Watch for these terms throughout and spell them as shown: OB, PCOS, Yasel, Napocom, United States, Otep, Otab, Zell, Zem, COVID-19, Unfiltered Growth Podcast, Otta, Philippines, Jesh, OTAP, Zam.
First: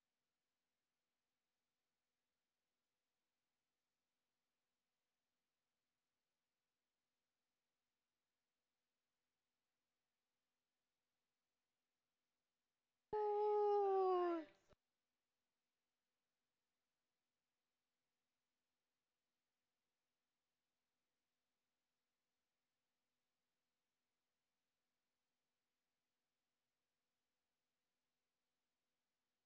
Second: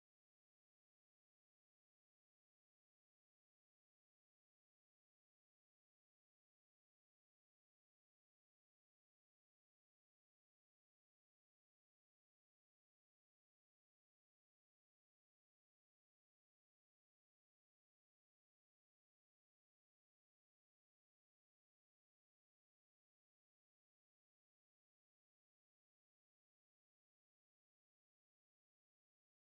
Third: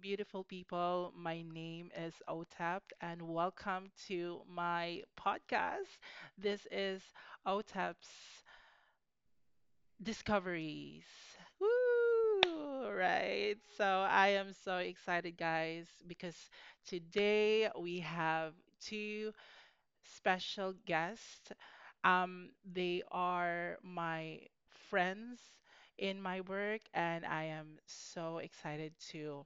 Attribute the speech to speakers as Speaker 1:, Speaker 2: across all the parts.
Speaker 1: beautiful people. My name is OTAP, and welcome to my podcast. This is OTAP's Discoveries. Woo! Right. So I
Speaker 2: Ooh,
Speaker 1: am so excited, guys, because today we have two special guests. They are my friends in my work, and I am so excited to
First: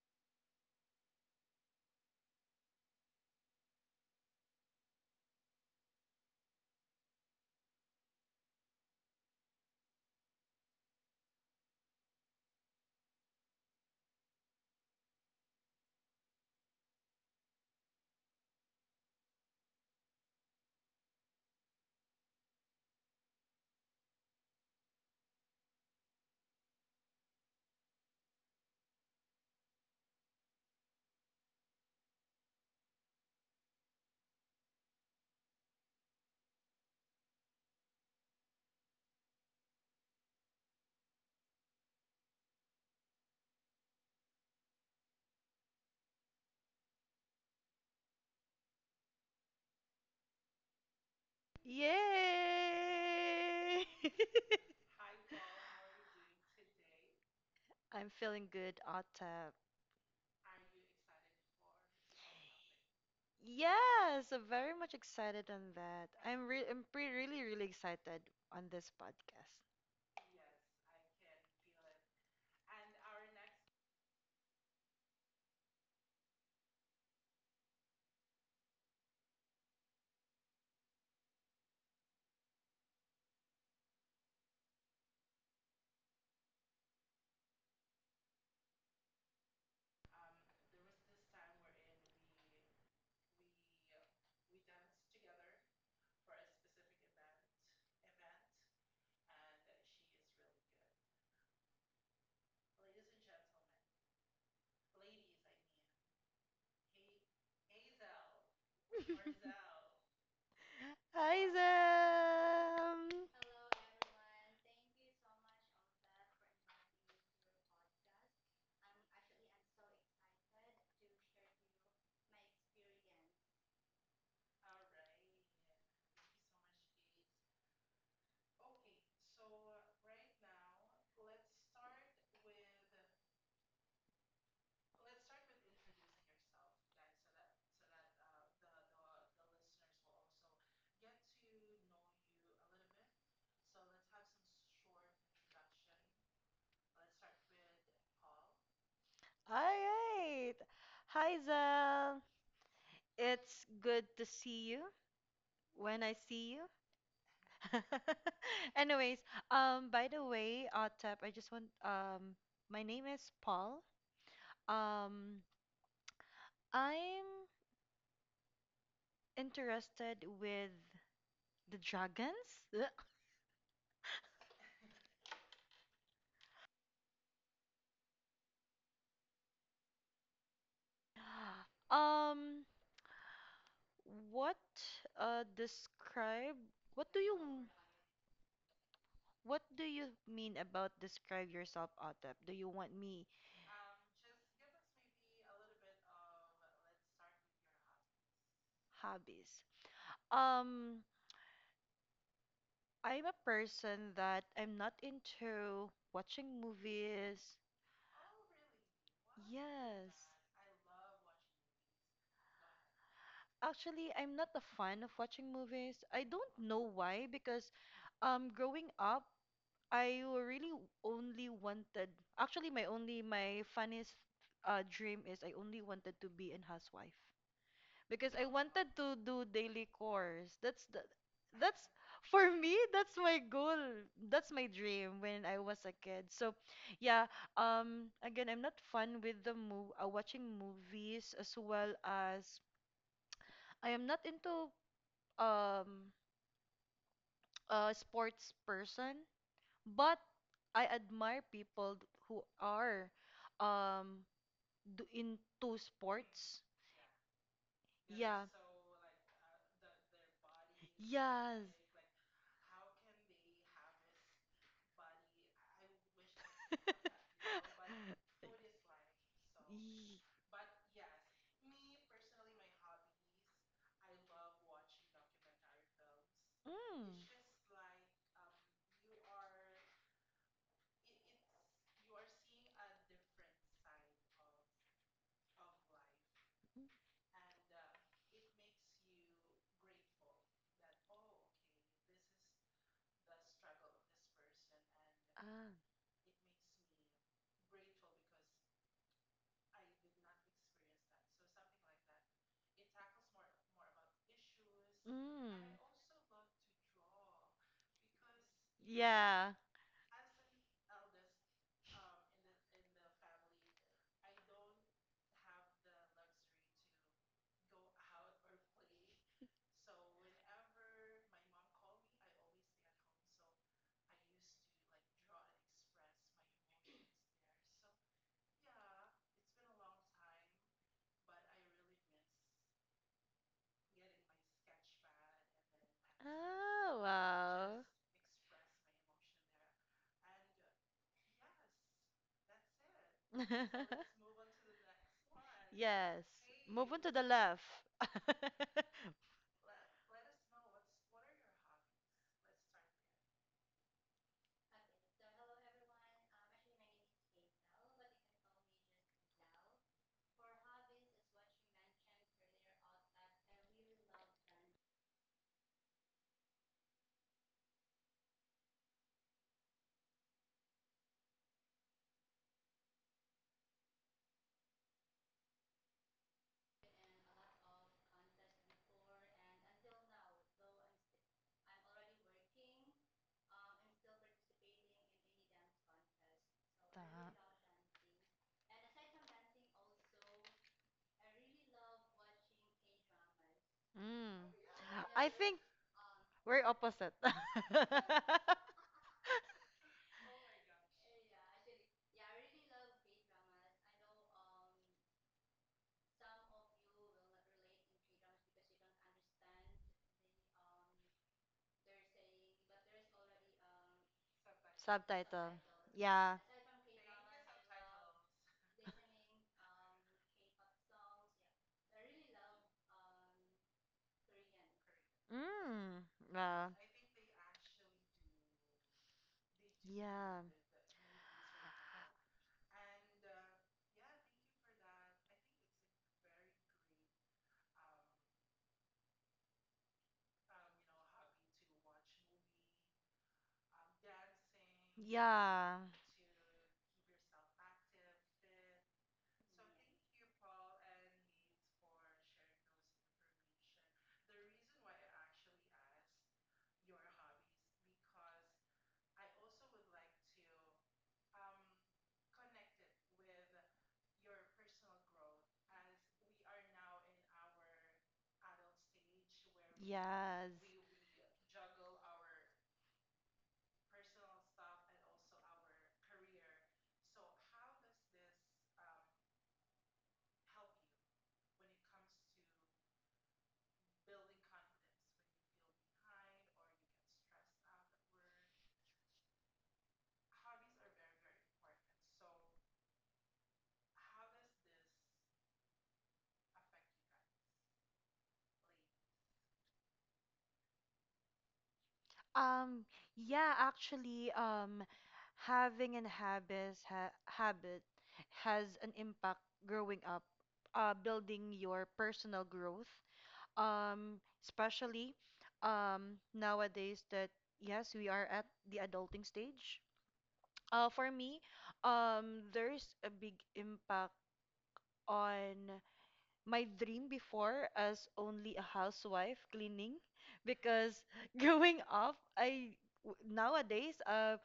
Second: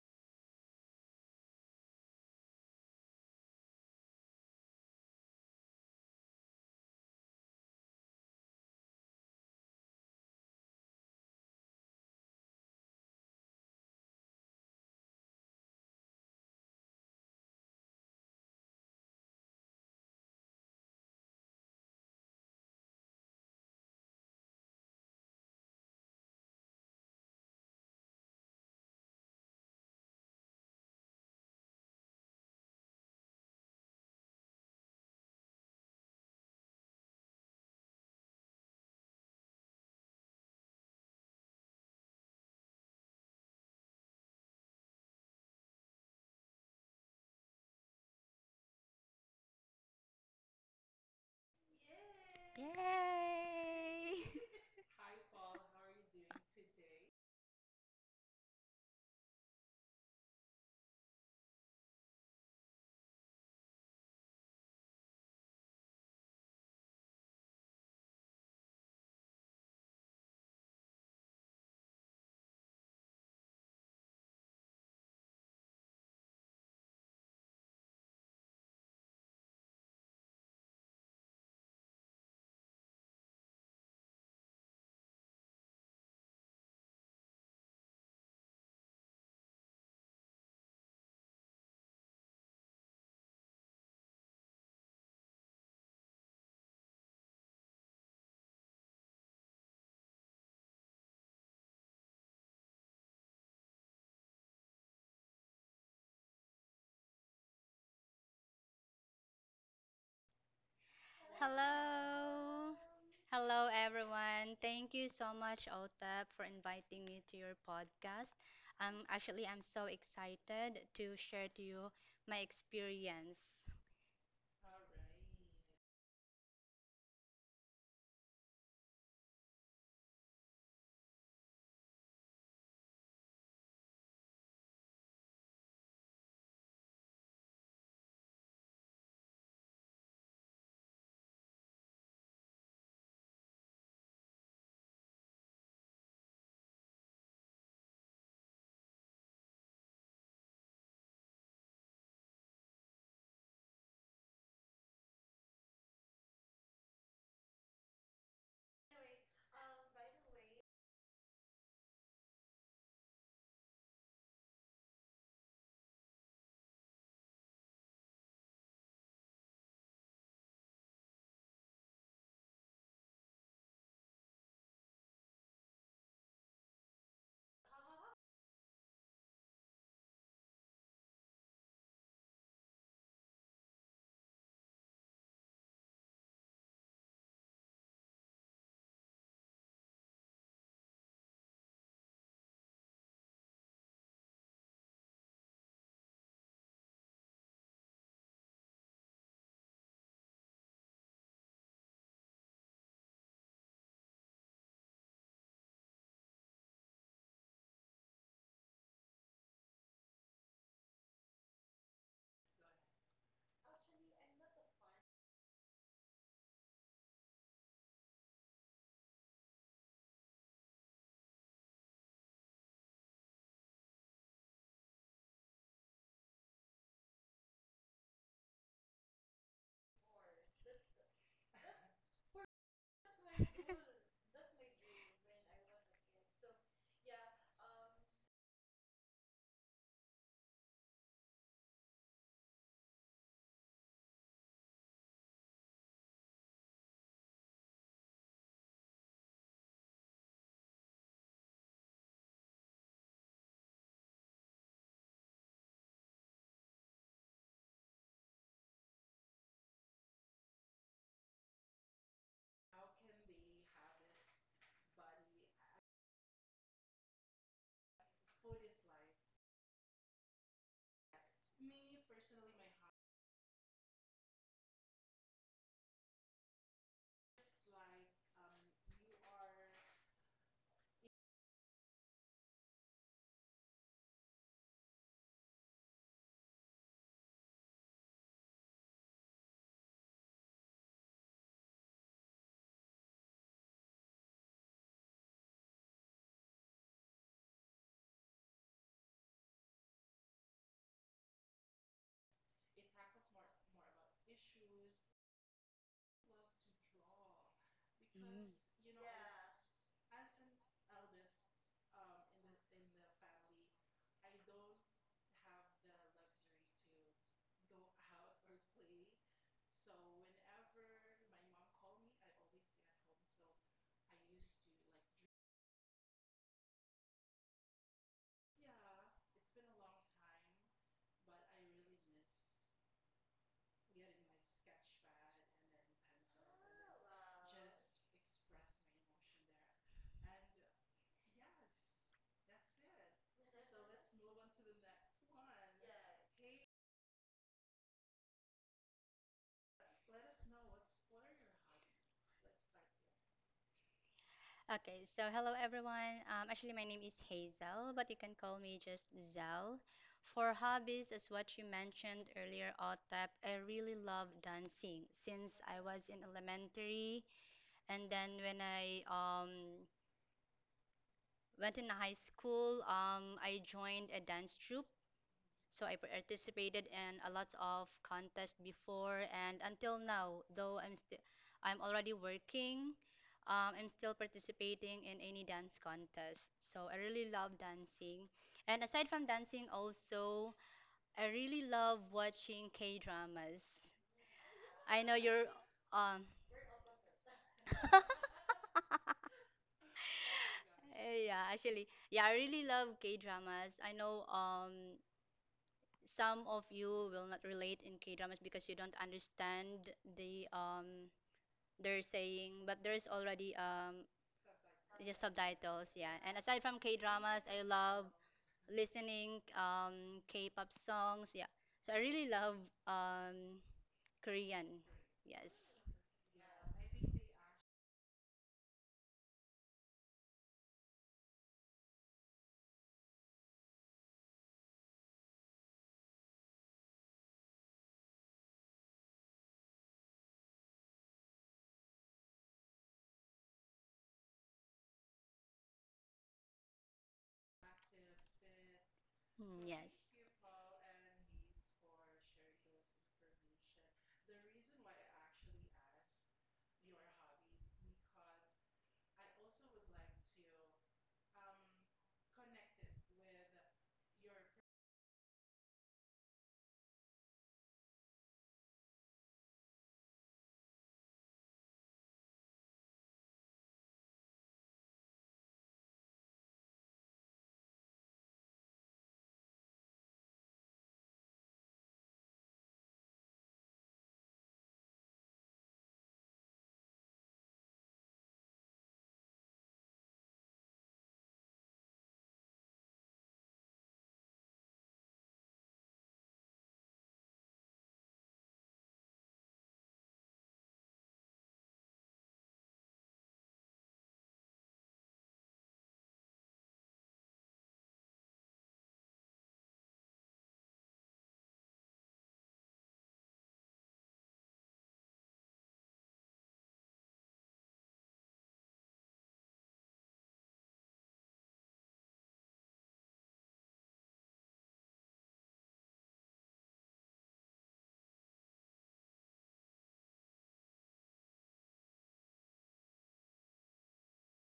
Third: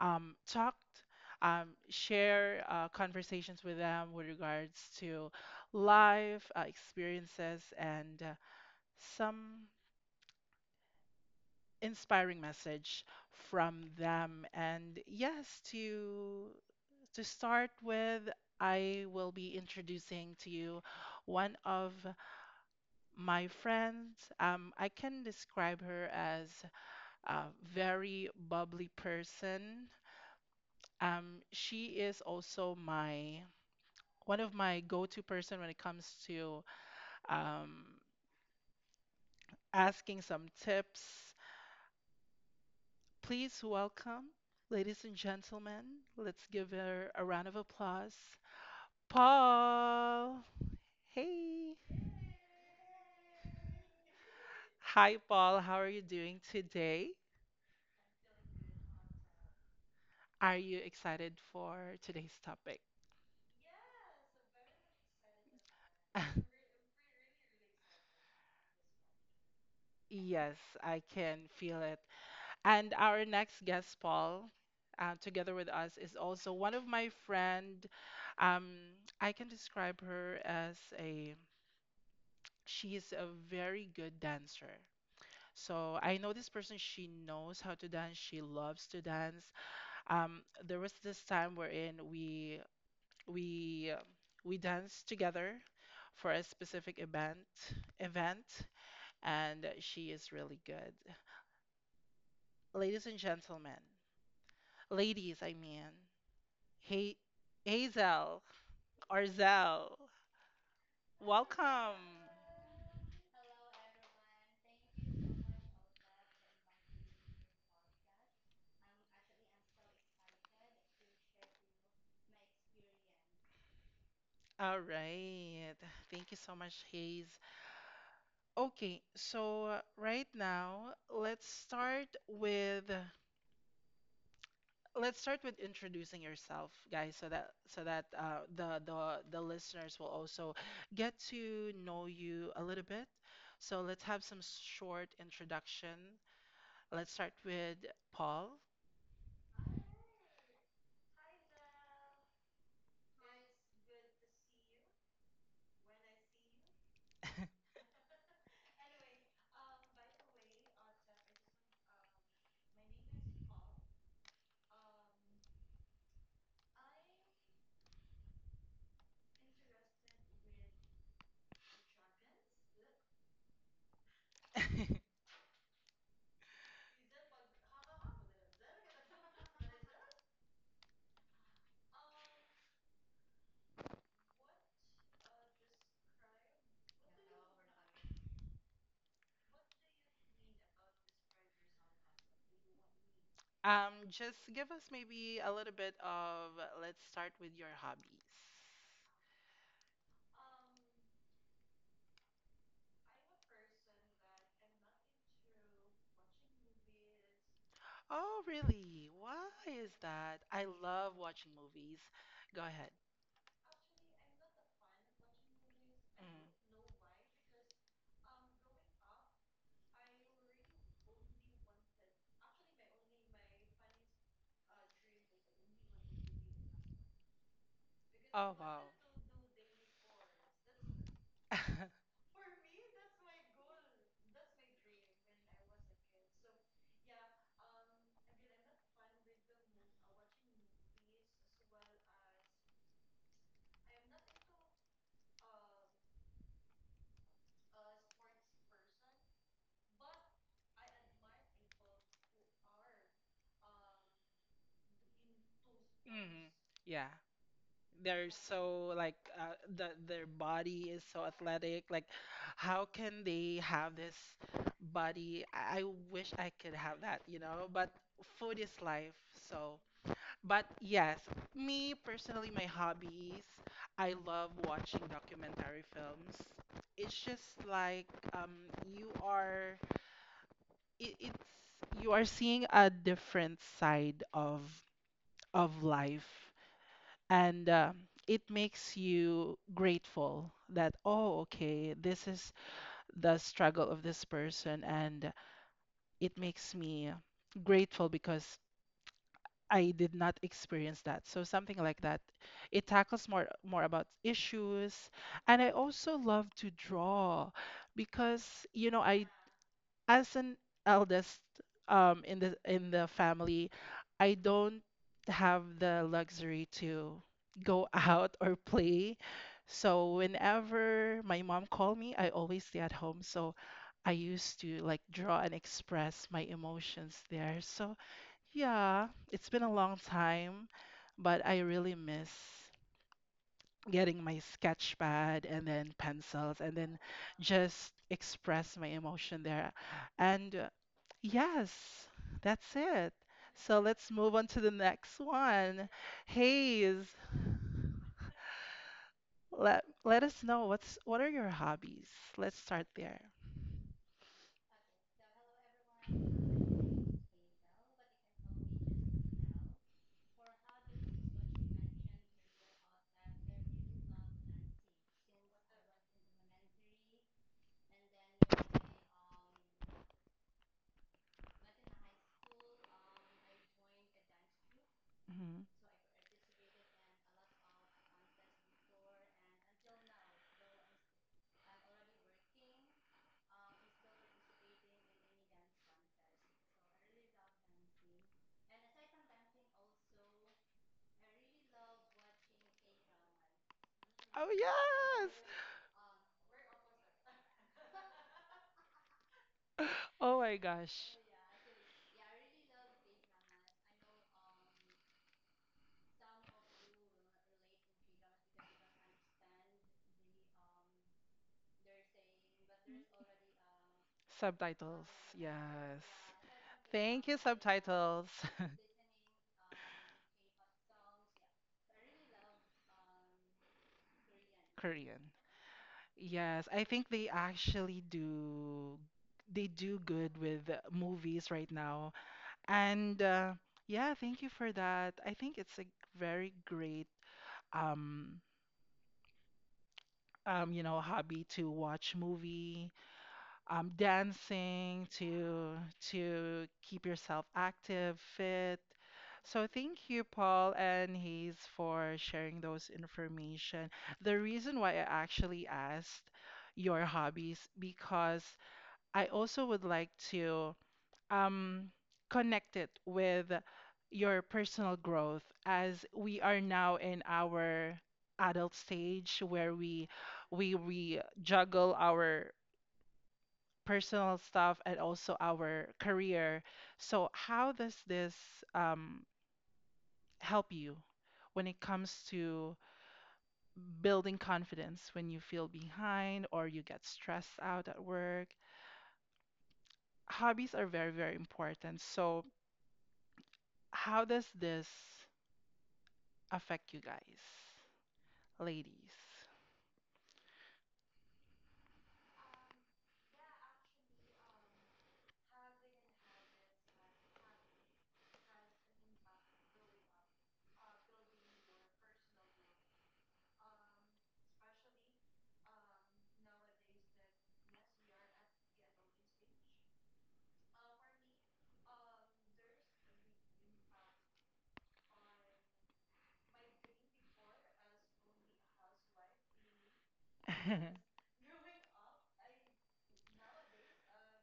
Speaker 1: talk, share conversations with them with regards to life experiences and some inspiring message from them. And yes, to start with, I will be introducing to you one of my friends. I can describe her as a very bubbly person. She is also my one of my go-to person when it comes to um, asking some tips. Please welcome, ladies and gentlemen. Let's give her a round of applause. Paul. Hey.
Speaker 2: yay!
Speaker 3: Yay!
Speaker 1: Hi, Paul. How are you doing today?
Speaker 2: I'm feeling good, Otta.
Speaker 1: Are you excited for today's topic?
Speaker 2: Yeah, so very much excited on that. I'm pre really excited on this podcast.
Speaker 1: Yes, I can feel it. And our next guest, Paul, together with us, is also one of my friend. Um, I can describe her as a she is a very good dancer. So I know this person. She knows how to dance. She loves to dance. Um, there was this time wherein we uh, we danced together for a specific event, and she is really good. Ladies and gentlemen. Ladies, I mean. Hey, Hazel Arzel,
Speaker 2: Hi,
Speaker 1: welcome.
Speaker 3: Hello.
Speaker 2: Zam.
Speaker 3: Hello, everyone. Thank you so much, Otab, for inviting me to your podcast. Actually, I'm so excited to share to you my experience.
Speaker 1: All right. Thank you so much, Hayes. Okay, so right now, let's start with introducing yourself, guys, so that the listeners will also get to know you a little bit. So let's have some short introduction. Let's start with Paul.
Speaker 2: All right. Hi, Zam. It's good to see you when I see you. Anyways, by the way, Otta, I just want my name is Paul. Um, I'm interested with the dragons. Ugh. Um, what uh describe what do you m- what do you mean about describe yourself, Otep? Do you want me
Speaker 1: Just give us maybe a little bit of. Let's start with your hobbies.
Speaker 2: hobbies? Um, I'm a person that I'm not into watching movies.
Speaker 1: Oh, really? Why is
Speaker 2: Yes.
Speaker 1: that? I love watching movies. Go ahead.
Speaker 2: Actually, I'm not a fan of watching movies. I
Speaker 1: Mm.
Speaker 2: don't know why because growing up I really only wanted, actually, my funniest dream is I only wanted to be a housewife because I
Speaker 1: Oh, wow.
Speaker 2: wanted to do daily chores. That's for me, that's my goal. That's my dream when I was a kid. So, yeah, again, I'm not fun with watching movies as well as I am not into um a sports person. But I admire people who are um do into
Speaker 1: Mhm.
Speaker 2: sports.
Speaker 1: Yeah. They're
Speaker 2: Yeah.
Speaker 1: so like their body is so
Speaker 2: Yes.
Speaker 1: athletic. Like, how can they have this body? I wish I could have that, you know. But food is life, so.
Speaker 2: Ye-
Speaker 1: But yes, me personally, my hobbies, I love watching documentary films. It's
Speaker 2: Mm.
Speaker 1: just like you are it, it's you are seeing a different side of life, and it makes you grateful that, oh, okay, this is the struggle of this person, and
Speaker 2: Ah.
Speaker 1: it makes me grateful because I did not experience that, so something like that, it tackles more about issues.
Speaker 2: Mm.
Speaker 1: And I also love to draw
Speaker 3: Mm.
Speaker 1: because I,
Speaker 2: Yeah.
Speaker 1: as an eldest in the family, I don't have the luxury to go out or play. So whenever my mom called me, I always stay at home. So I used to like draw and express my emotions there. So yeah, it's been a long time, but I really miss getting my sketch pad and then pencils and then
Speaker 2: Oh, wow.
Speaker 1: just express my emotion there. And yes, that's it. So let's move on to the next one.
Speaker 2: Yes. Move on to
Speaker 1: Hayes,
Speaker 2: Hey, the left. Oh,
Speaker 1: let us know what are your hobbies? Let's start there.
Speaker 3: Okay, so hello everyone. Actually, my name is Hazel, but you can call me just Zel. For hobbies, as what you mentioned earlier, I really love dancing. Since I was in elementary. And then when I went in high school, I joined a dance troupe.
Speaker 1: Mhm.
Speaker 3: So I participated in a lot of contests before and until now, though I'm already working, I'm still participating in any dance contest. So I really
Speaker 2: Ta-
Speaker 3: love dancing. And aside from dancing also, I really love watching K-dramas.
Speaker 2: really? Mm. Oh
Speaker 1: Oh
Speaker 3: I
Speaker 2: yeah,
Speaker 3: know
Speaker 2: I yes
Speaker 1: yes.
Speaker 3: you're
Speaker 2: think
Speaker 3: um
Speaker 2: we're opposite.
Speaker 1: Oh my gosh.
Speaker 3: eh, yeah, actually, yeah, I really love K-dramas. I know some of you will not relate in K-dramas because you don't understand the they're saying, but there's already
Speaker 1: Subtitles.
Speaker 3: just
Speaker 2: Subtitle.
Speaker 3: subtitles,
Speaker 1: Yes.
Speaker 3: yeah. And
Speaker 2: Yeah.
Speaker 3: aside from
Speaker 1: Thank you,
Speaker 3: K-dramas, I love
Speaker 1: subtitles.
Speaker 3: listening K-pop songs, yeah. So I really love um Korean.
Speaker 1: Korean.
Speaker 3: Yes.
Speaker 2: Mm.
Speaker 1: Yes, I think they actually do, they
Speaker 2: Yes,
Speaker 1: do good
Speaker 2: yeah.
Speaker 1: with movies right now. And yeah, thank you for that. I think it's a very great um, hobby to watch movie, dancing to
Speaker 2: Yeah, yeah.
Speaker 1: keep yourself active, fit.
Speaker 3: Mm,
Speaker 1: So
Speaker 3: yes.
Speaker 1: thank you, Paul and Hayes, for sharing those information. The reason why I actually asked your hobbies because I also would like to um, connect it with your personal growth as we are now in our adult stage where we
Speaker 2: Yes.
Speaker 1: we we juggle our personal stuff and also our career. So how does this um, help you when it comes to building confidence when you feel behind or you get stressed out at work? Hobbies are very, very important. So how does this affect you guys, ladies?
Speaker 2: Um, yeah, actually, having an habit ha habit has an impact growing up, building your personal growth. Especially nowadays that yes, we are at the adulting stage. For me, there's a big impact on my dream before as only a housewife cleaning because growing up nowadays,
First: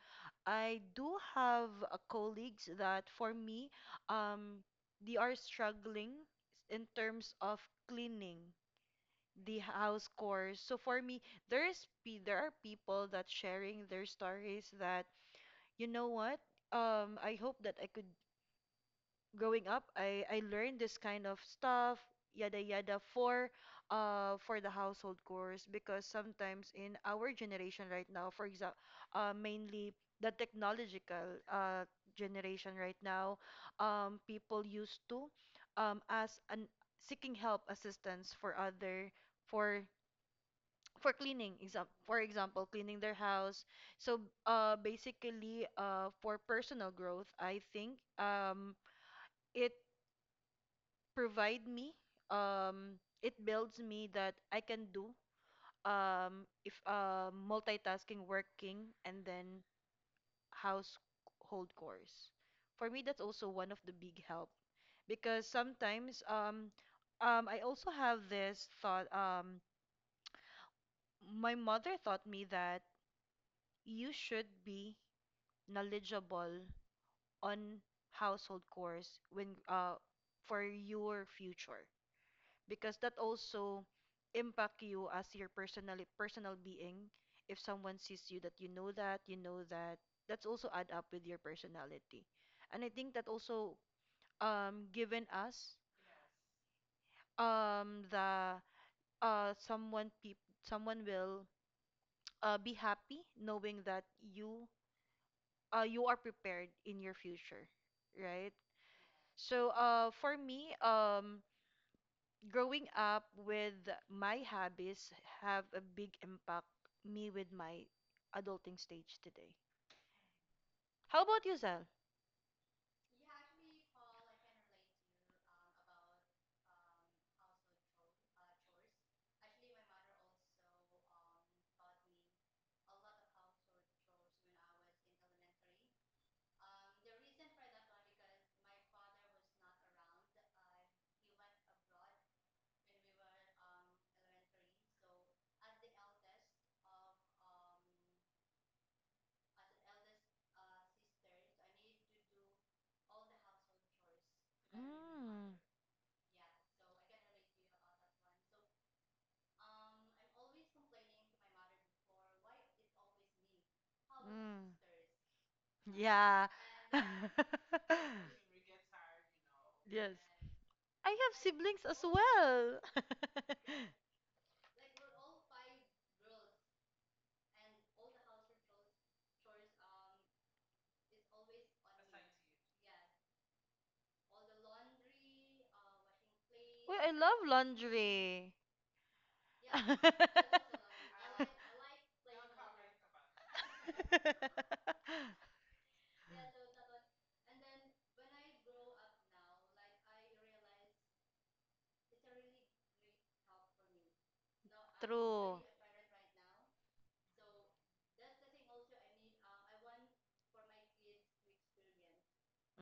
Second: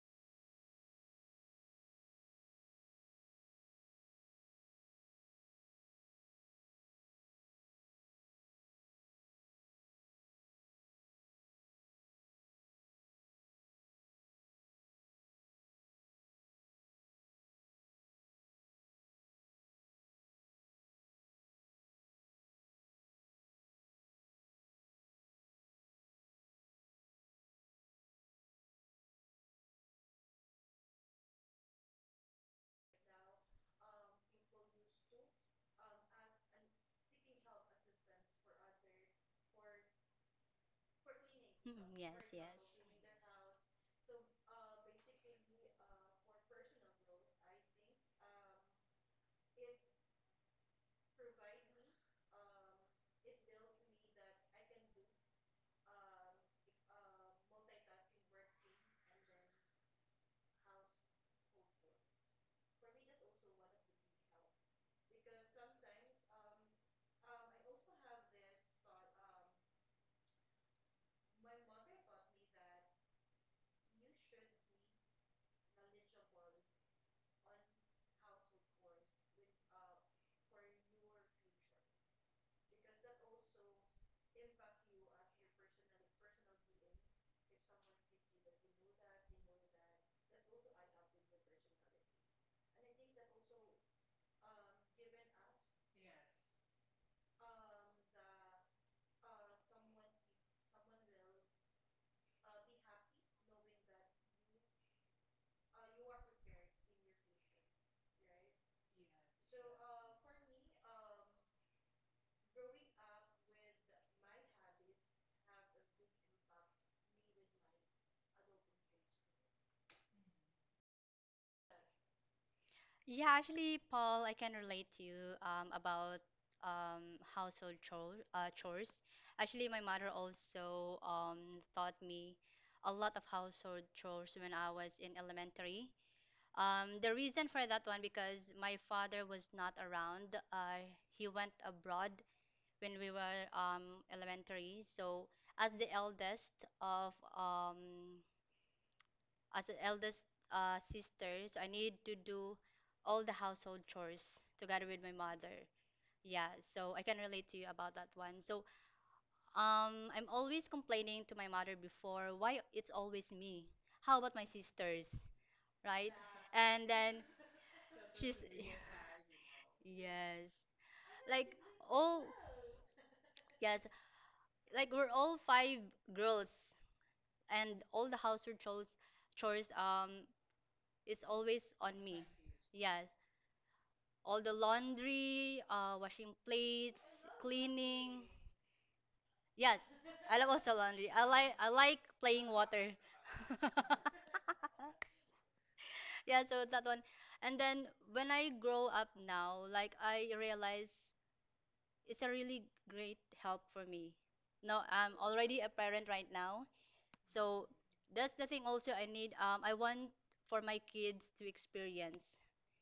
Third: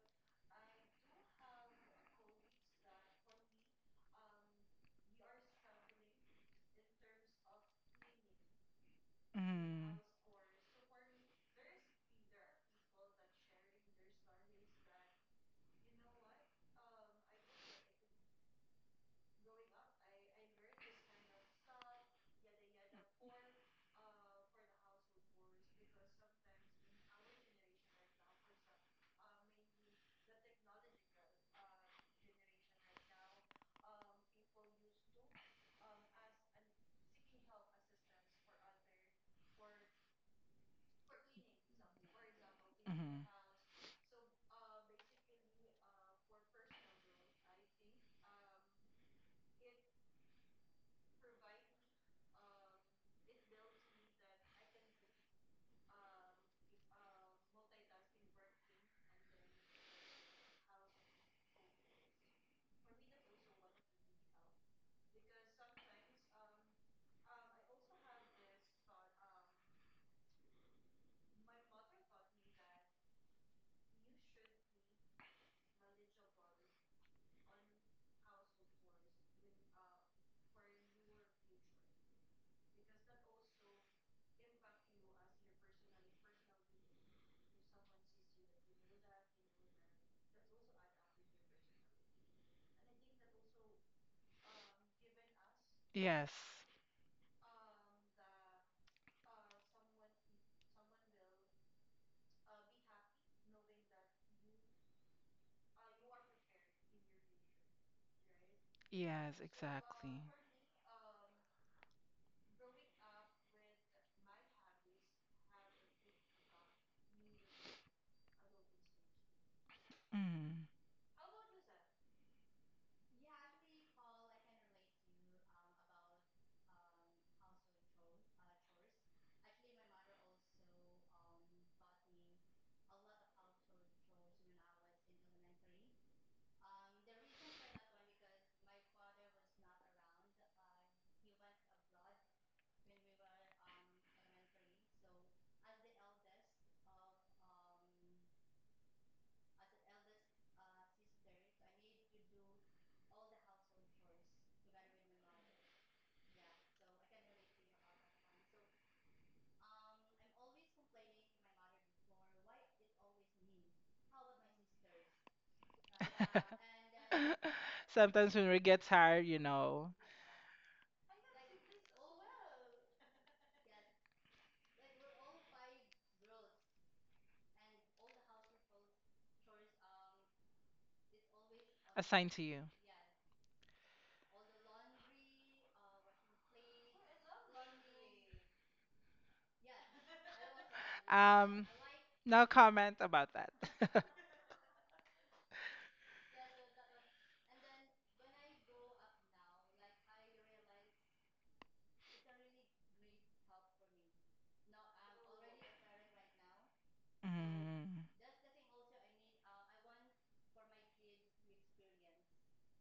Speaker 2: I do have colleagues that for me um they are struggling in terms of cleaning the
Speaker 1: Mm,
Speaker 2: house chores. So for me there are people that sharing their stories that you know what, I hope that I could growing up, I learned this kind of stuff, yada yada for the household chores because sometimes in our generation right now, for example, mainly the technological generation right now, people used to as an seeking help assistance for other for cleaning
Speaker 3: Mm,
Speaker 2: exam for
Speaker 3: yes, yes.
Speaker 2: example cleaning their
Speaker 1: hmm.
Speaker 2: house. So basically, for personal growth, I think it provide me, um it builds me that I can do, if multitasking working and then household chores, for me that's also one of the big help because sometimes I also have this thought, my mother taught me that you should be knowledgeable on household chores when, for your future, because that also impact you as your personal being. If someone sees you that you know that, that's also add up with your personality, and I think that also, given us,
Speaker 1: Yes,
Speaker 2: the uh someone peop someone will, be happy knowing that you are prepared in your future, right?
Speaker 1: yes,
Speaker 2: So
Speaker 1: exactly.
Speaker 2: for me, growing up with my habits have a big impact me with my adulting stage today.
Speaker 1: Mm.
Speaker 2: How about you, Zell?
Speaker 3: Yeah, actually, Paul, I can relate to you about household chores. Actually, my mother also taught me a lot of household chores when I was in elementary. The reason for that one because my father was not around. He went abroad when we were elementary. So, as the eldest of um, as an eldest sister, so I need to do all the household chores together with my mother.
Speaker 2: Mm.
Speaker 3: Yeah, so I can relate to you about that one. So I'm always complaining to my mother before why it's always me. How about my
Speaker 2: Mm.
Speaker 3: sisters, right?
Speaker 2: Yeah.
Speaker 3: And then
Speaker 1: Sometimes
Speaker 3: she's
Speaker 1: when we get tired, you know,
Speaker 2: Yes.
Speaker 3: yes,
Speaker 2: I have
Speaker 3: like
Speaker 2: siblings as
Speaker 3: all
Speaker 2: well.
Speaker 3: yes, like we're all five girls, and all the household chores, it's always on me.
Speaker 1: assigned to you.
Speaker 3: Yes, all the laundry, washing plates,
Speaker 2: Well, I love
Speaker 3: cleaning.
Speaker 2: laundry.
Speaker 3: Yes, I love also laundry.
Speaker 1: Um,
Speaker 3: I like
Speaker 1: no
Speaker 3: playing water.
Speaker 1: comment about that.
Speaker 3: Yeah, so that one. And then when I grow up now, like I realize it's a really great help for me. Now I'm already
Speaker 2: True.
Speaker 3: a parent right now, so
Speaker 1: Mm,
Speaker 3: that's the thing also I need. I want for my kids to experience.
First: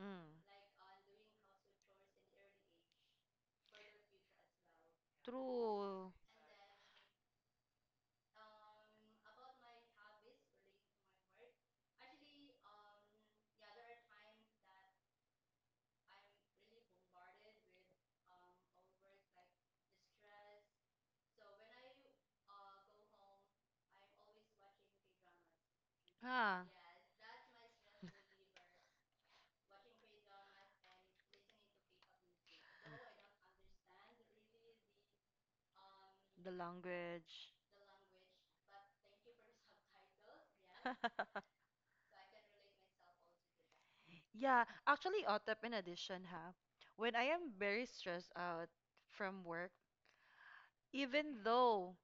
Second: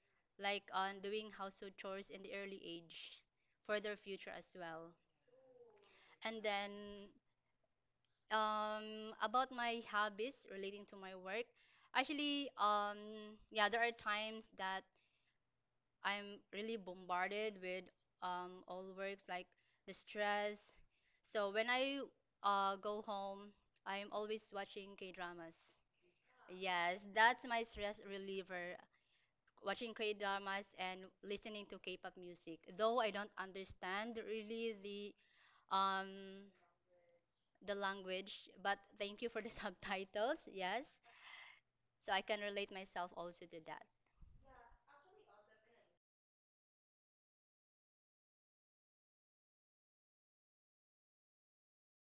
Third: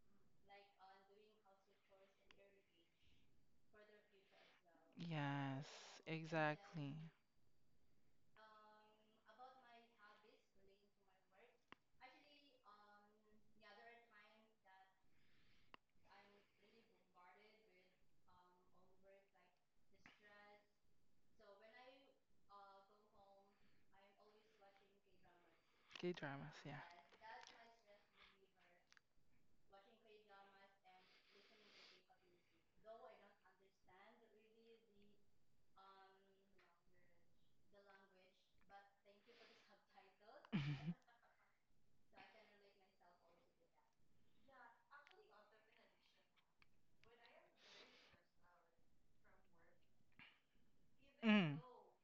Speaker 2: Mm.
Speaker 3: Like on doing household chores in the early age for their future as well.
Speaker 1: yes,
Speaker 2: True.
Speaker 3: And
Speaker 1: exactly.
Speaker 3: then about my hobbies relating to my work, actually, yeah, there are times that I'm really bombarded with all works like the stress. So when I go home, I'm always watching K dramas.
Speaker 1: K dramas,
Speaker 2: Ah,
Speaker 1: yeah.
Speaker 3: Yes, that's my stress reliever. Watching K dramas and listening to K-pop music. Though I don't understand really um
Speaker 2: the language.
Speaker 3: the language, but thank you for the subtitles. Yes, so I can relate myself also to that.
Speaker 2: Yeah, actually, Otep, in addition, when I am very stressed out from work, even
Speaker 1: Mm,
Speaker 2: though,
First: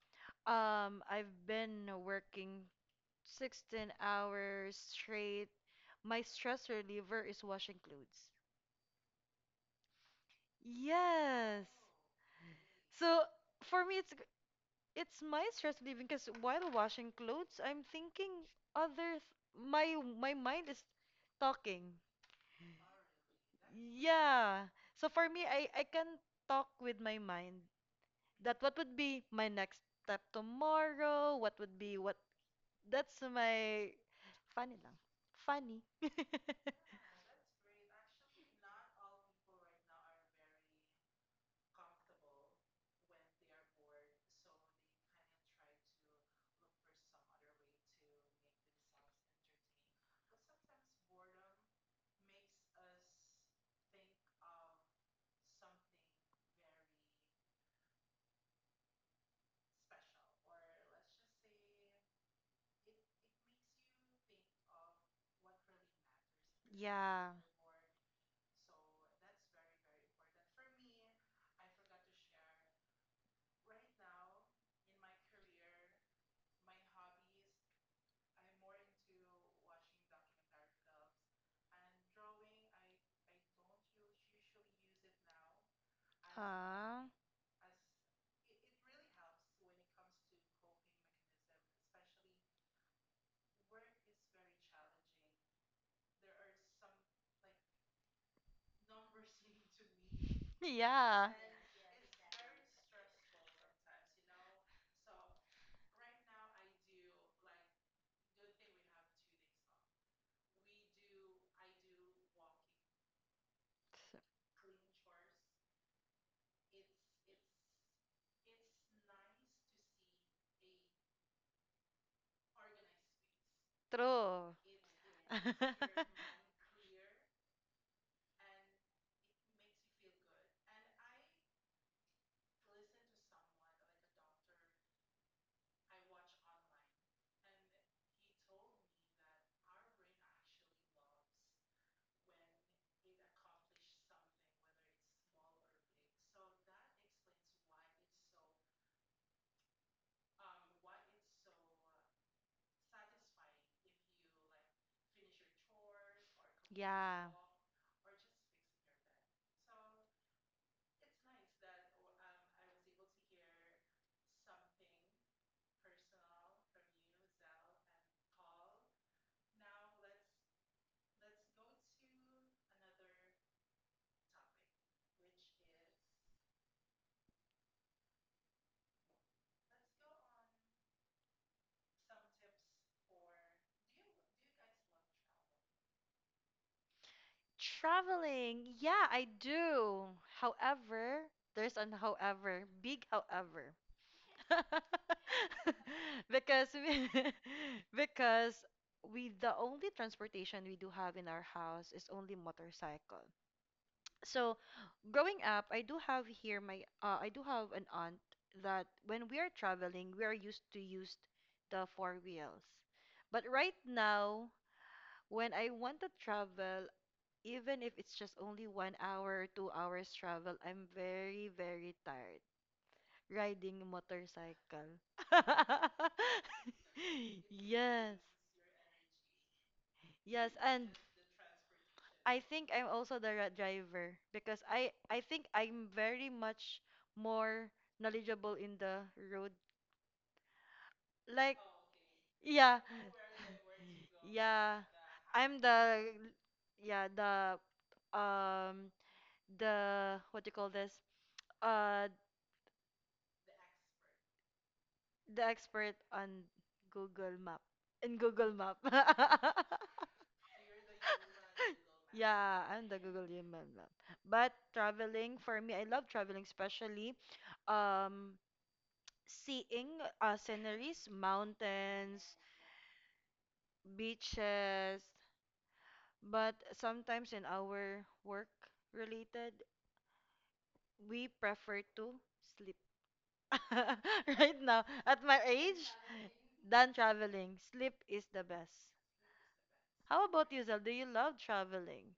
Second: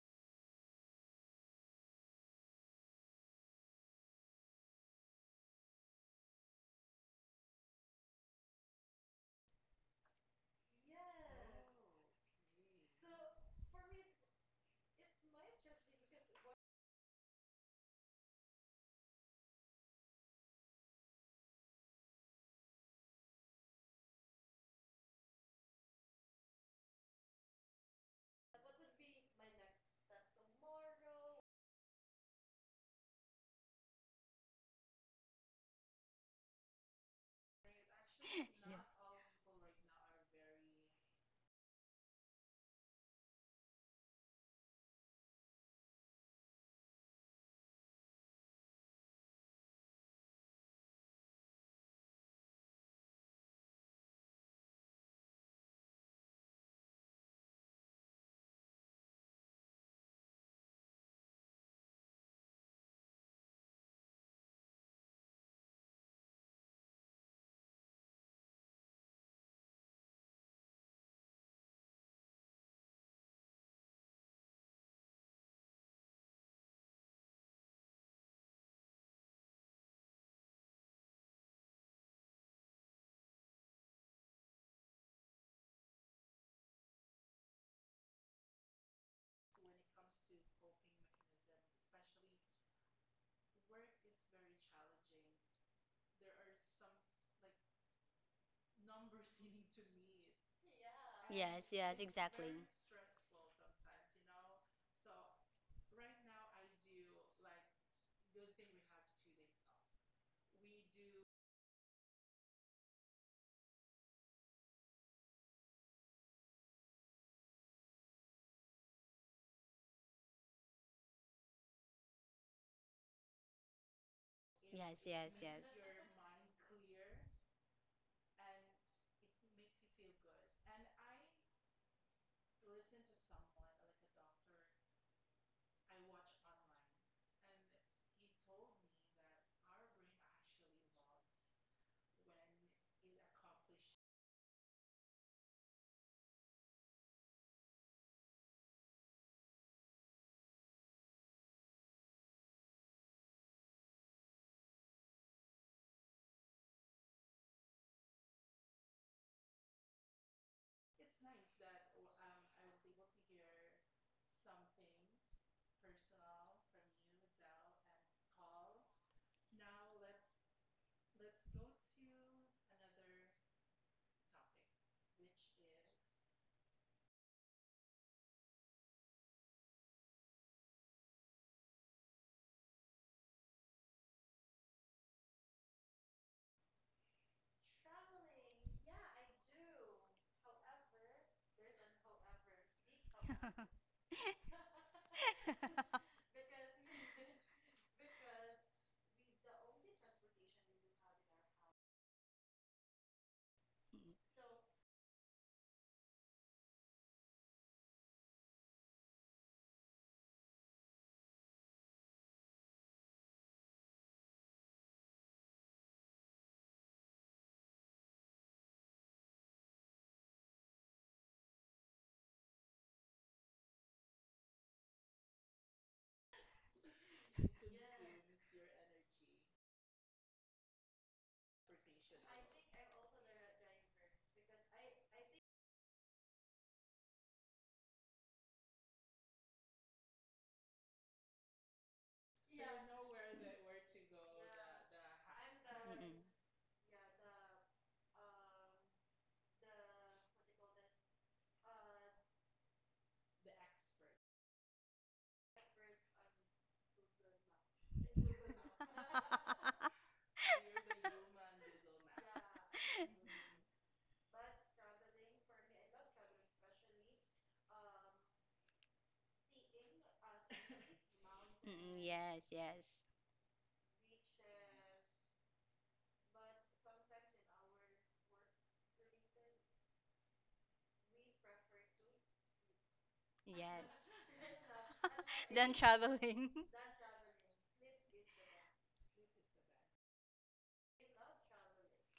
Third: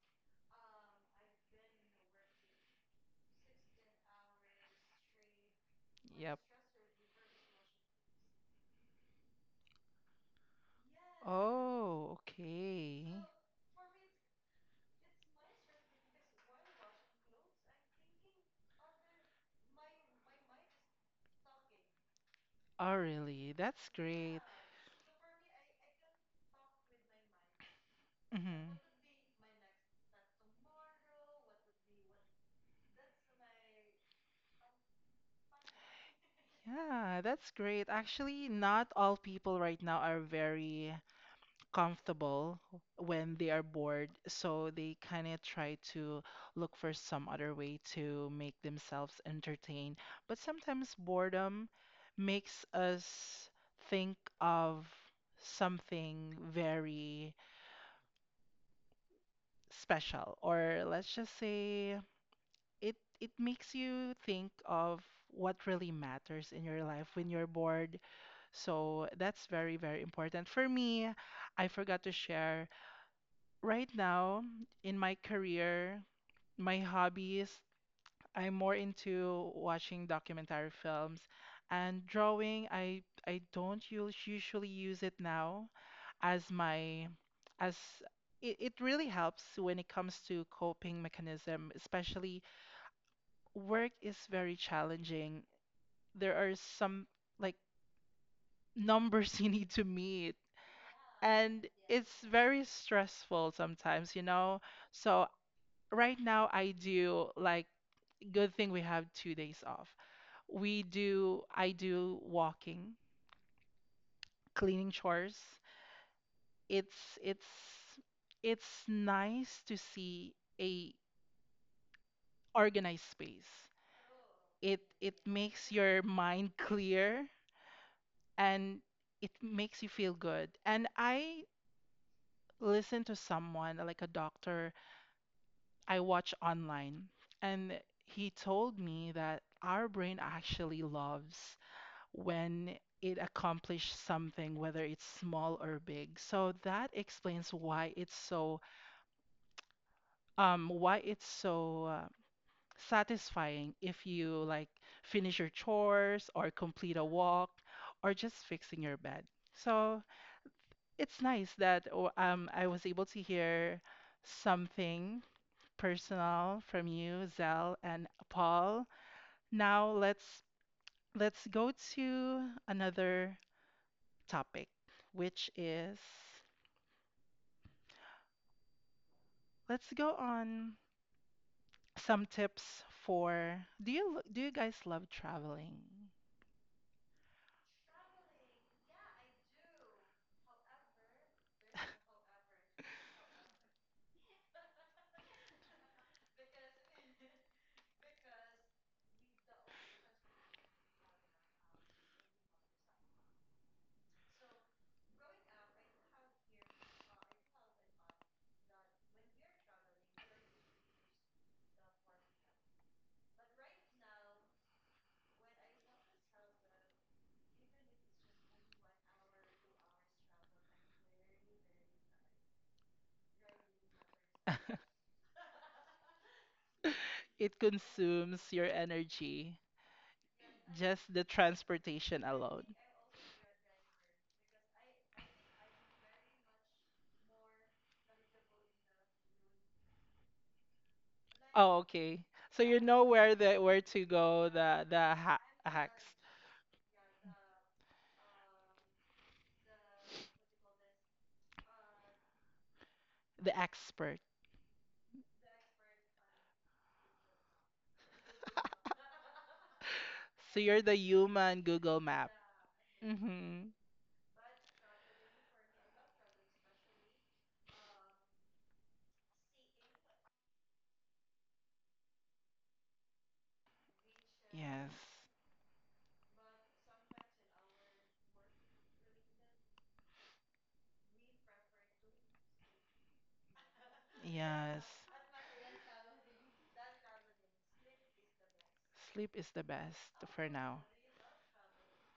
Speaker 2: I've been working 16 hours straight, my
Speaker 1: yep.
Speaker 2: stress reliever is washing clothes. Yes.
Speaker 1: Oh, okay.
Speaker 2: So for me, it's my stress relieving because while washing clothes, I'm thinking other th my mind is talking.
Speaker 1: Oh, really? That's great.
Speaker 2: Yeah. So for me, I can talk with my mind that what
Speaker 1: Mm-hmm.
Speaker 2: would be my next step tomorrow, what would be what, that's my funny lang. Funny.
Speaker 1: Yeah, that's great. Actually, not all people right now are very comfortable when they are bored, so they kind of try to look for some other way to make themselves entertained. But sometimes boredom makes us think of something very special, or let's just say it makes you think of what really matters in your life when
Speaker 2: Yeah.
Speaker 1: you're bored. So that's very, very important. For me, I forgot to share. Right now, in my career, my hobbies, I'm more into watching documentary films and drawing. I don't usually use it now as
Speaker 2: Ah.
Speaker 1: my, as it really helps when it comes to coping mechanism, especially work is very challenging. There are some like numbers you need to meet.
Speaker 2: Yeah.
Speaker 3: Yeah. Yes,
Speaker 1: And
Speaker 3: yes,
Speaker 1: it's very
Speaker 3: exactly.
Speaker 1: stressful sometimes, you know. So right now I do like, good thing we have 2 days off. We do I do walking, cleaning chores. It's it's it's nice to see a organized space.
Speaker 2: True.
Speaker 1: It
Speaker 3: Yes, yes,
Speaker 1: makes your mind clear and it makes you feel good. And I listen to someone like a doctor I watch online. And he told me that our brain actually loves when it accomplishes something, whether it's small or big. So that explains why it's so satisfying if you like finish your chores or complete a
Speaker 2: Yeah.
Speaker 1: walk or just fixing your bed. So it's nice that, oh, I was able to hear something personal from you, Zell and Paul. Now let's go to another topic, which is, let's go on some tips for, do you guys love traveling?
Speaker 2: Traveling, yeah, I do. However, there's an however, big however.
Speaker 3: yes.
Speaker 2: Because we, because we the only transportation we do have in our house is only motorcycle. So, growing up, I do have an aunt that when we are traveling, we are used to use the four wheels. But right now, when I want to travel, even if it's just only 1 hour, 2 hours travel, I'm very, very tired riding motorcycle.
Speaker 1: It
Speaker 2: Yes.
Speaker 1: consumes your energy,
Speaker 2: Yes, and
Speaker 1: just the transportation
Speaker 2: I
Speaker 1: alone.
Speaker 2: think I'm also the driver because I think I'm very much more knowledgeable in the road. Like,
Speaker 1: Oh, okay. So
Speaker 2: yeah.
Speaker 1: you know where to go,
Speaker 2: Yeah.
Speaker 1: the ha
Speaker 2: I'm
Speaker 1: hacks,
Speaker 2: the, yeah, the um the, what do you call this? Uh
Speaker 1: the expert.
Speaker 2: the expert on Google Map. In
Speaker 3: Mm-mm.
Speaker 2: Google Map.
Speaker 1: So you're the human Google Map.
Speaker 2: Yeah, I'm the Google
Speaker 1: Mm-hmm.
Speaker 2: human map. But traveling, for me, I love traveling, especially um seeing, sceneries,
Speaker 3: Mm-mm,
Speaker 2: mountains,
Speaker 3: yes, yes,
Speaker 2: beaches.
Speaker 1: Yes.
Speaker 2: But sometimes in our work related, we prefer to sleep.
Speaker 3: yes.
Speaker 2: Right now,
Speaker 1: Yes.
Speaker 2: at my
Speaker 3: Then
Speaker 2: age,
Speaker 3: traveling.
Speaker 2: than traveling, sleep is the best.
Speaker 1: Sleep is the best
Speaker 2: How
Speaker 1: for
Speaker 2: about you, Zel?
Speaker 1: now.
Speaker 2: Do you love traveling?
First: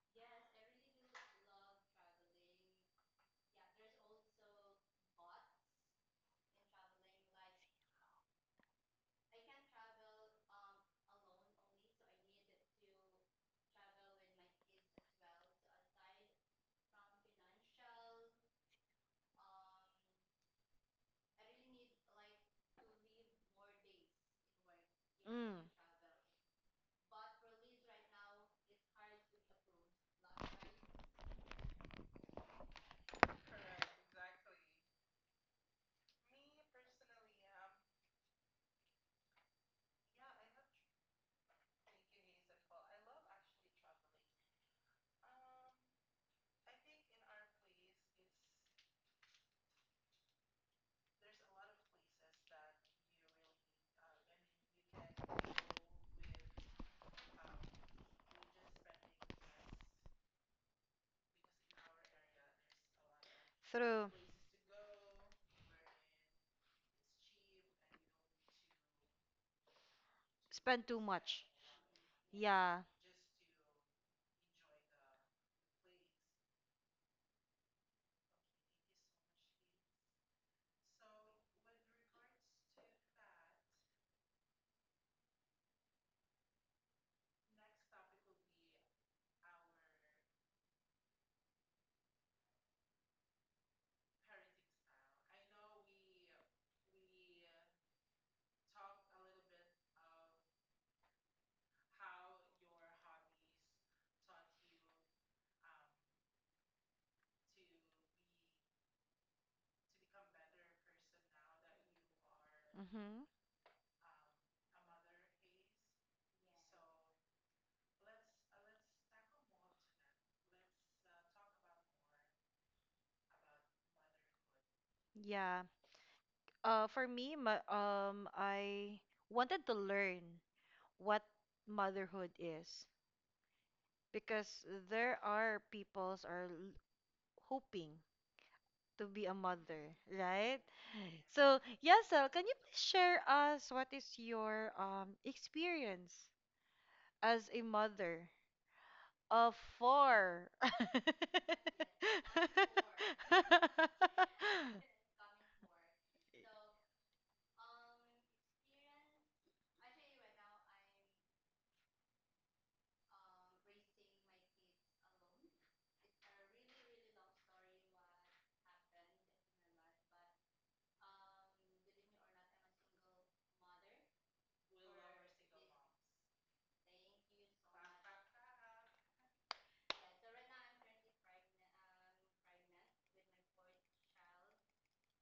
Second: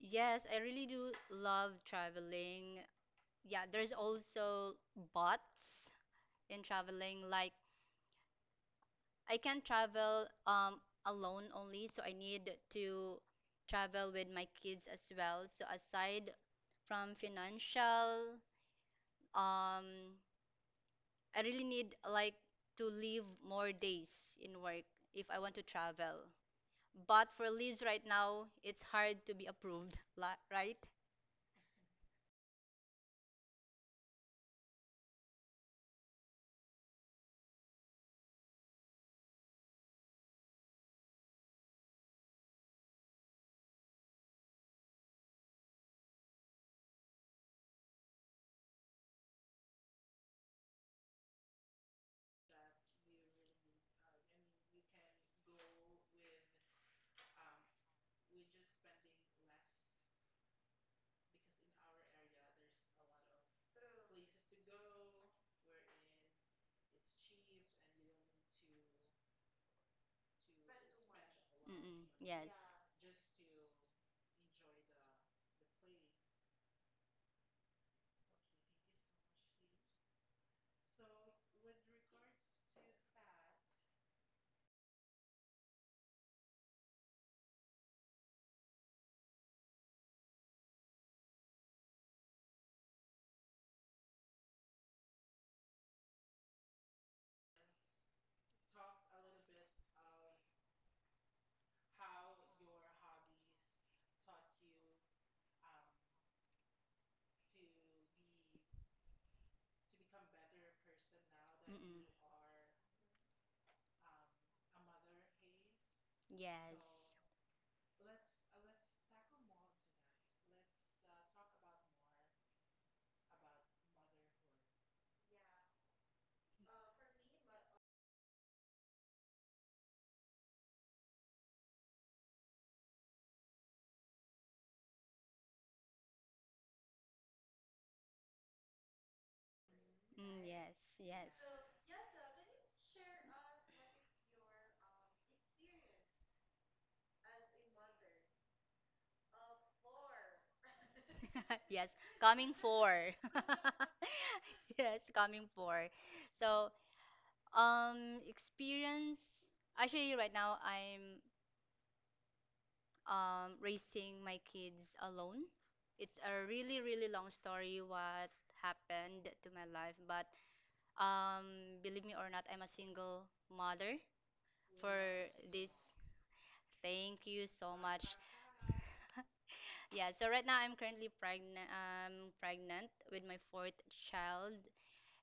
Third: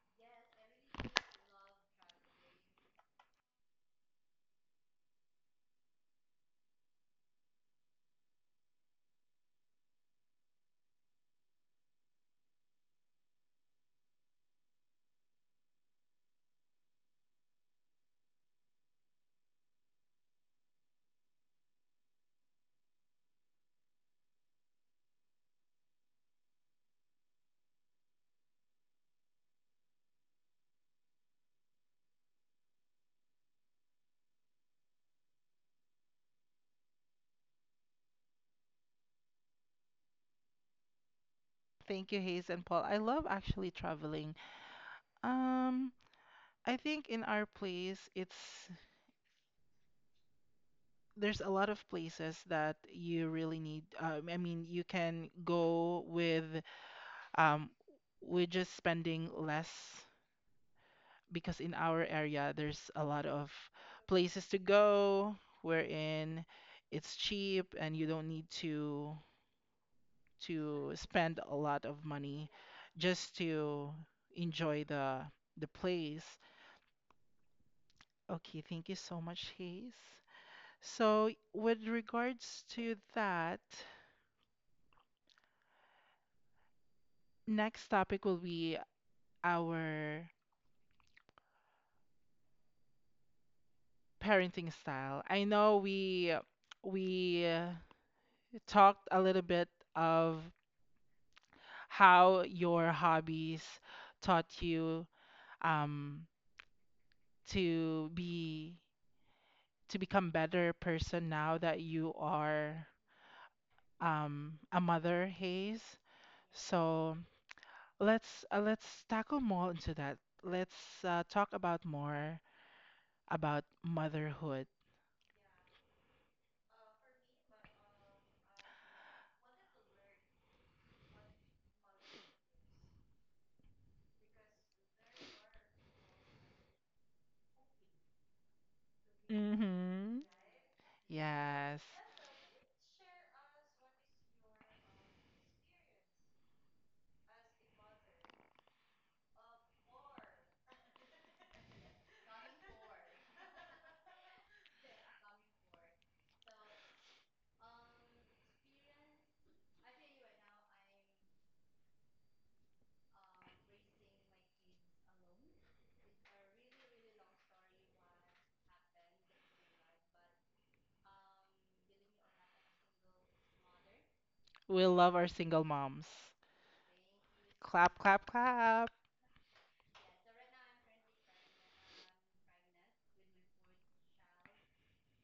Speaker 3: Yes, I really do love traveling. Yeah, there's also bots in traveling, like I can travel alone only, so I need to travel with my kids as well. So aside from financial, um, I really need like to leave more days in work if I want to
Speaker 2: Mm,
Speaker 3: travel. But for leaves right now, it's hard to be approved, li- right?
Speaker 1: Thank you, Hayes and Paul. I love actually traveling. Um, I think in our place, it's there's a lot of places that you really need. I mean, you can go um, with just spending less because in our area there's a lot of
Speaker 2: true.
Speaker 1: places to go wherein it's cheap and you don't need to
Speaker 2: Spend too
Speaker 1: spend
Speaker 2: much.
Speaker 1: a lot of
Speaker 3: Mm-mm, yes.
Speaker 1: money
Speaker 2: Yeah.
Speaker 1: just to enjoy the place. Okay, thank you so much, Hayes. So, with regards to that, next topic will be our parenting style. I know we talked a little bit of how your hobbies taught you um, to be to become better person now that
Speaker 3: Mm-mm.
Speaker 1: you are
Speaker 2: Mm-hmm.
Speaker 1: a mother, Hayes.
Speaker 3: Yes.
Speaker 1: So, let's tackle more into that. Let's talk about more about motherhood.
Speaker 2: Yeah. For me, I wanted to learn what motherhood is because there are peoples are hoping to be a mother,
Speaker 1: Mm-hmm.
Speaker 3: Mm,
Speaker 2: right?
Speaker 3: yes, yes.
Speaker 2: So,
Speaker 1: Yes.
Speaker 2: Yasel, can you please share us what is your, experience as a mother? Of four.
Speaker 3: Yes, coming for. Yes, coming for. So, experience. Actually, right now I'm raising my kids alone. It's a really, really long story what happened to my life, but believe me or not, I'm a single mother.
Speaker 1: We
Speaker 3: For
Speaker 1: love our single
Speaker 3: this.
Speaker 1: moms.
Speaker 3: Thank you so
Speaker 1: Clap,
Speaker 3: much.
Speaker 1: clap, clap.
Speaker 3: Yeah, so right now I'm currently pregnant with my fourth child,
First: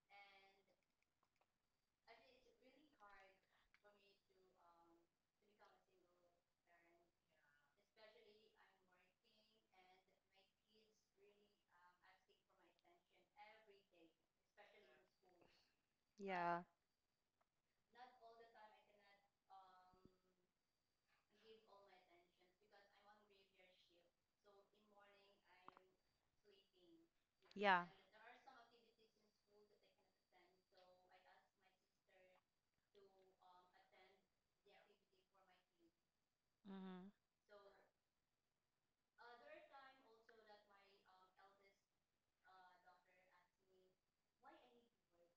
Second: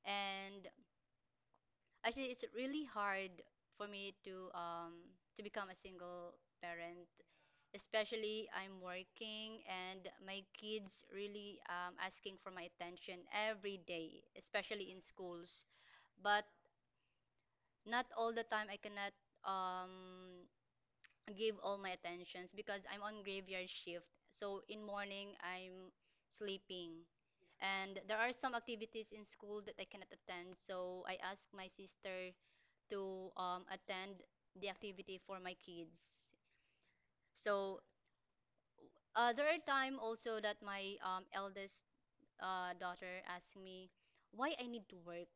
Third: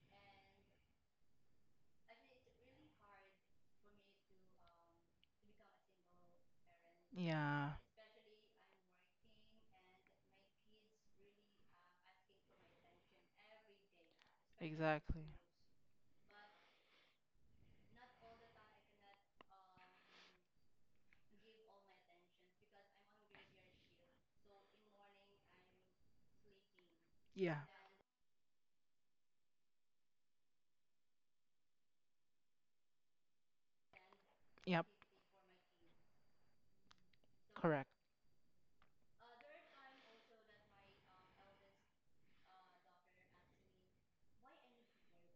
Speaker 3: and actually it's really hard for me to become a single parent.
Speaker 1: Yeah,
Speaker 3: Especially I'm working and my kids really asking for my attention every day, especially in
Speaker 1: exactly.
Speaker 3: schools. But
Speaker 2: Yeah,
Speaker 3: not all the time I cannot um give all my attentions because I'm on graveyard shift. So in morning I'm sleeping.
Speaker 1: Yeah.
Speaker 2: yeah.
Speaker 3: And there are some activities in school that I cannot attend, so I ask my sister to attend the
Speaker 1: Yep.
Speaker 3: activity for my kids.
Speaker 2: Mm-hmm.
Speaker 3: So
Speaker 1: Correct.
Speaker 3: there are time also that my eldest daughter asked me why I need to work,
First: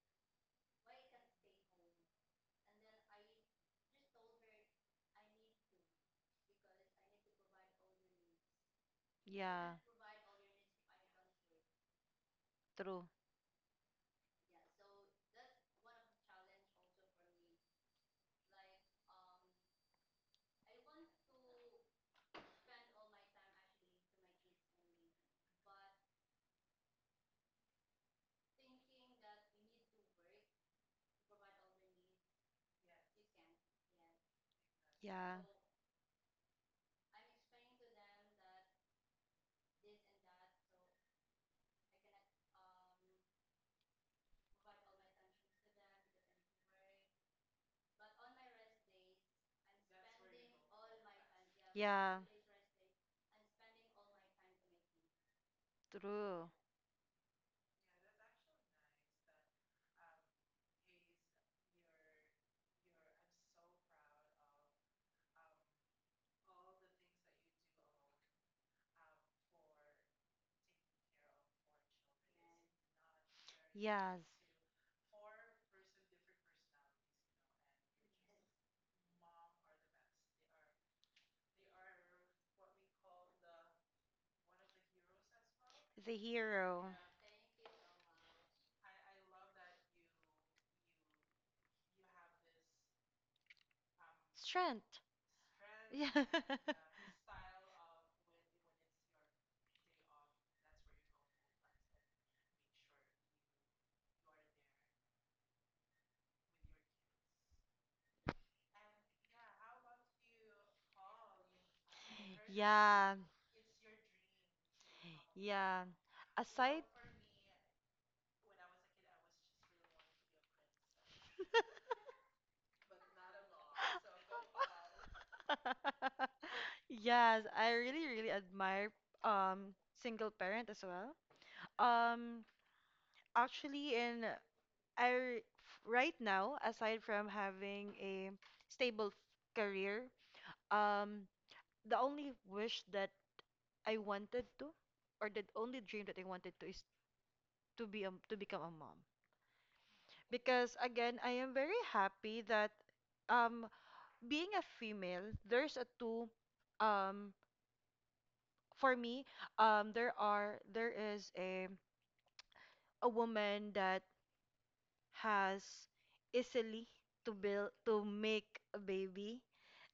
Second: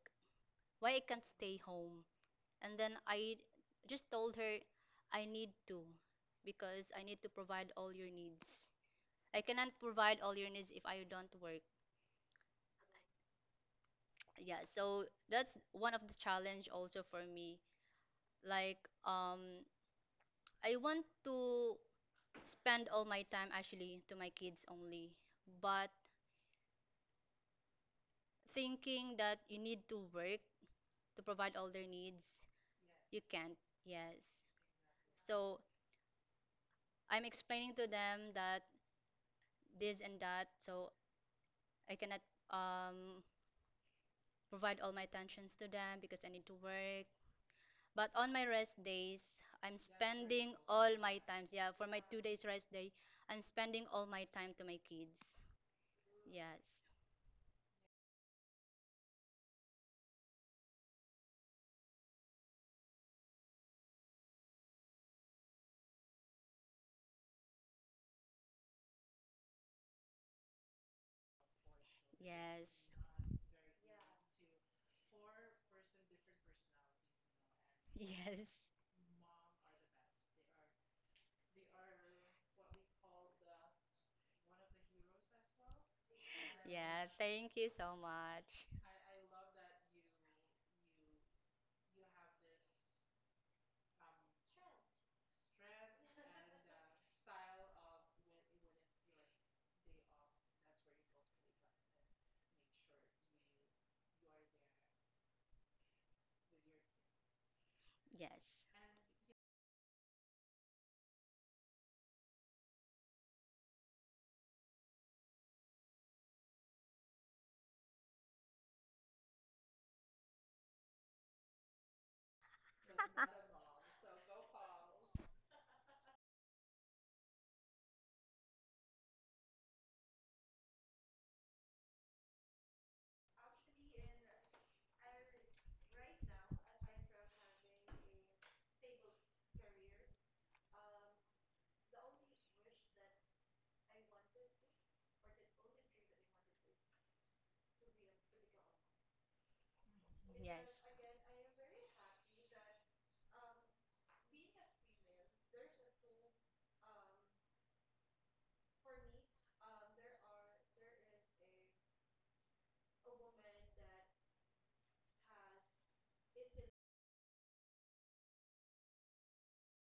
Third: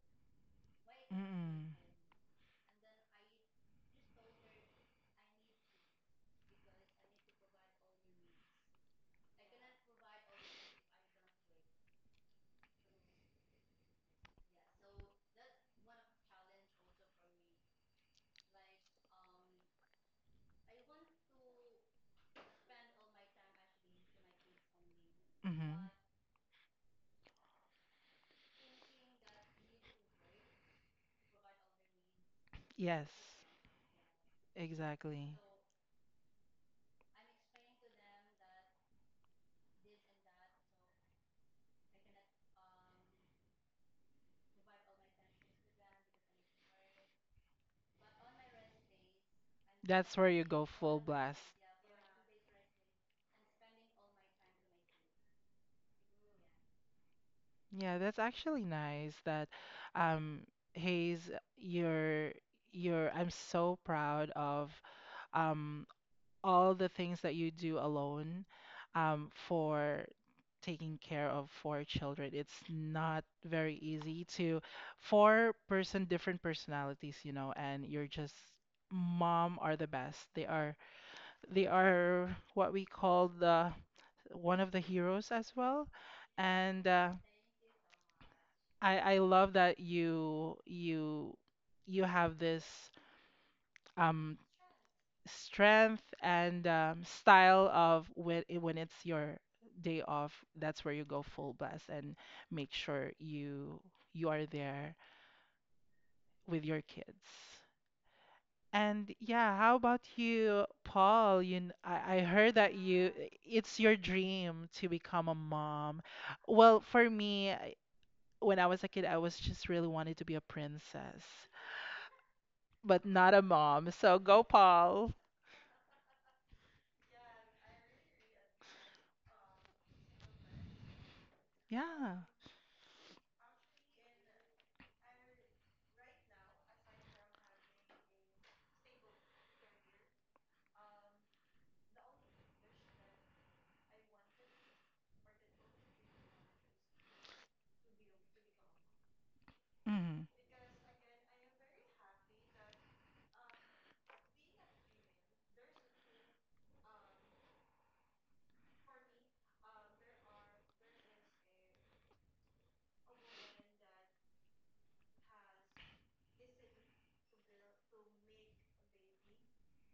Speaker 3: why I can't stay
Speaker 1: Mm-mm.
Speaker 3: home. And then I just told her I need to, because I need to provide all your needs. I cannot
Speaker 2: Yeah,
Speaker 3: provide all your needs if I don't work.
Speaker 2: true.
Speaker 3: Yeah, so that's one of the challenge also for me. Like, um, I want to spend all my time actually to my kids only, but
Speaker 1: Mm-hmm.
Speaker 3: thinking that you need to work to provide all their needs,
Speaker 1: Yes.
Speaker 3: you can't. Yes.
Speaker 1: Exactly.
Speaker 2: Yeah,
Speaker 3: So I'm explaining to them that this and that, so I cannot um provide all my attentions to them because I need to work. But on my rest days, I'm
Speaker 1: That's where you
Speaker 3: spending
Speaker 1: go
Speaker 3: all
Speaker 1: full
Speaker 3: my times.
Speaker 1: blast.
Speaker 3: Yeah, for my
Speaker 2: yeah,
Speaker 3: 2 days rest day, I'm spending all my time to my kids.
Speaker 2: true.
Speaker 3: Yes,
Speaker 1: Yeah, that's actually nice that, um Hayes, you're you're I'm so proud of um all the things that you do alone for taking care of four children. It's
Speaker 3: yes,
Speaker 1: not very
Speaker 2: Yes,
Speaker 1: easy to four person different personalities, you know, and you're just,
Speaker 3: yes,
Speaker 1: mom are the best. They are, what we call the one of the heroes as well.
Speaker 2: the
Speaker 1: And
Speaker 2: hero.
Speaker 3: yeah. Thank you so much.
Speaker 1: I love that you have this um
Speaker 2: Strength.
Speaker 1: strength
Speaker 2: Yeah.
Speaker 1: and style of when when it's your day off, that's where you go full blast and make sure you are there with your kids.
Speaker 3: Yes,
Speaker 1: And yeah, how about you, Paul? I heard that you
Speaker 2: Yeah,
Speaker 1: it's your dream to become a
Speaker 2: yeah.
Speaker 1: mom. Well,
Speaker 2: Aside,
Speaker 1: for me, when I was a kid, I was just really wanted to be a princess, but not a mom. So go, Paul.
Speaker 2: yes, I really, really admire, um single parent as well.
Speaker 1: Yeah.
Speaker 2: Um, actually, in I r- f- right now, aside from having a stable career, um, the only wish that I wanted to, or the only dream that I wanted to, is to become a mom.
Speaker 1: Mhm.
Speaker 2: Because again,
Speaker 3: yes.
Speaker 2: I am very happy that, um being a female, there's a two, um for me, there is a woman that has easily to build to make a baby,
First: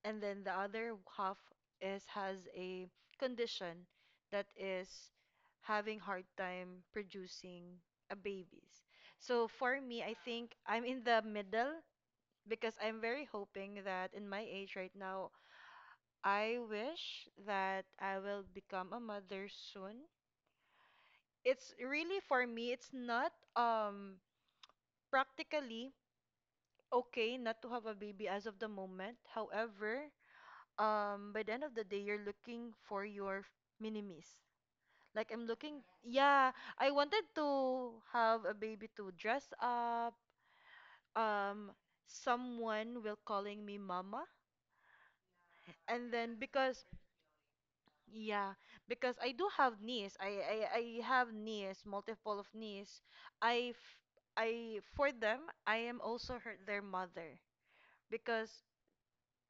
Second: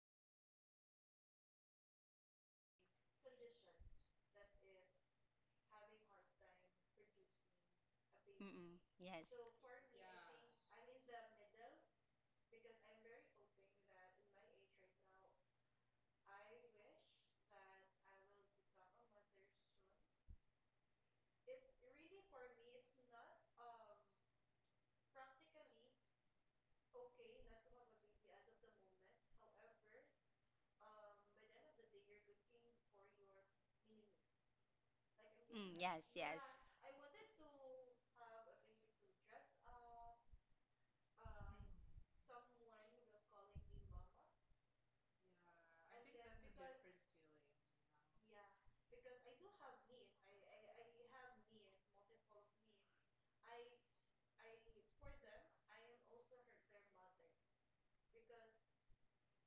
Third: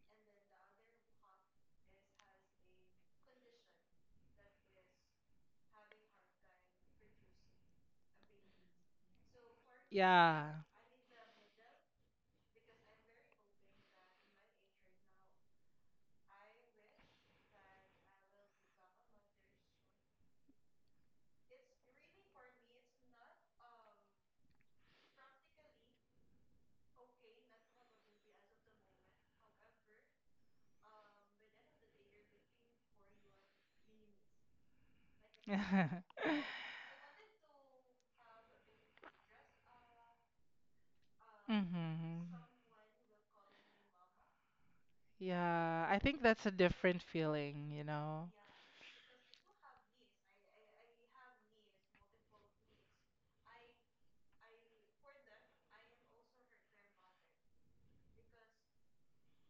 Speaker 2: and then the other half is has a condition that is having hard time producing a
Speaker 3: Mm-mm,
Speaker 2: babies.
Speaker 3: yes.
Speaker 2: So for me, I
Speaker 1: Yeah.
Speaker 2: think I'm in the middle because I'm very hoping that in my age right now I wish that I will become a mother soon. It's really for me, it's not, practically okay not to have a baby as of the moment. However, by the end of the day you're looking for your minimis. Like I'm
Speaker 3: Mm,
Speaker 2: looking,
Speaker 3: yes, yes.
Speaker 2: yeah, I
Speaker 3: Mm-mm.
Speaker 2: wanted to have a baby to dress up. Um
Speaker 1: Mm-hmm.
Speaker 2: someone will calling me mama.
Speaker 1: Yeah, I
Speaker 2: And
Speaker 1: think
Speaker 2: then,
Speaker 1: that's a
Speaker 2: because
Speaker 1: different feeling, you know?
Speaker 2: yeah, because I do have niece. I have niece, multiple of niece. I f- I, for them, I am also her their mother because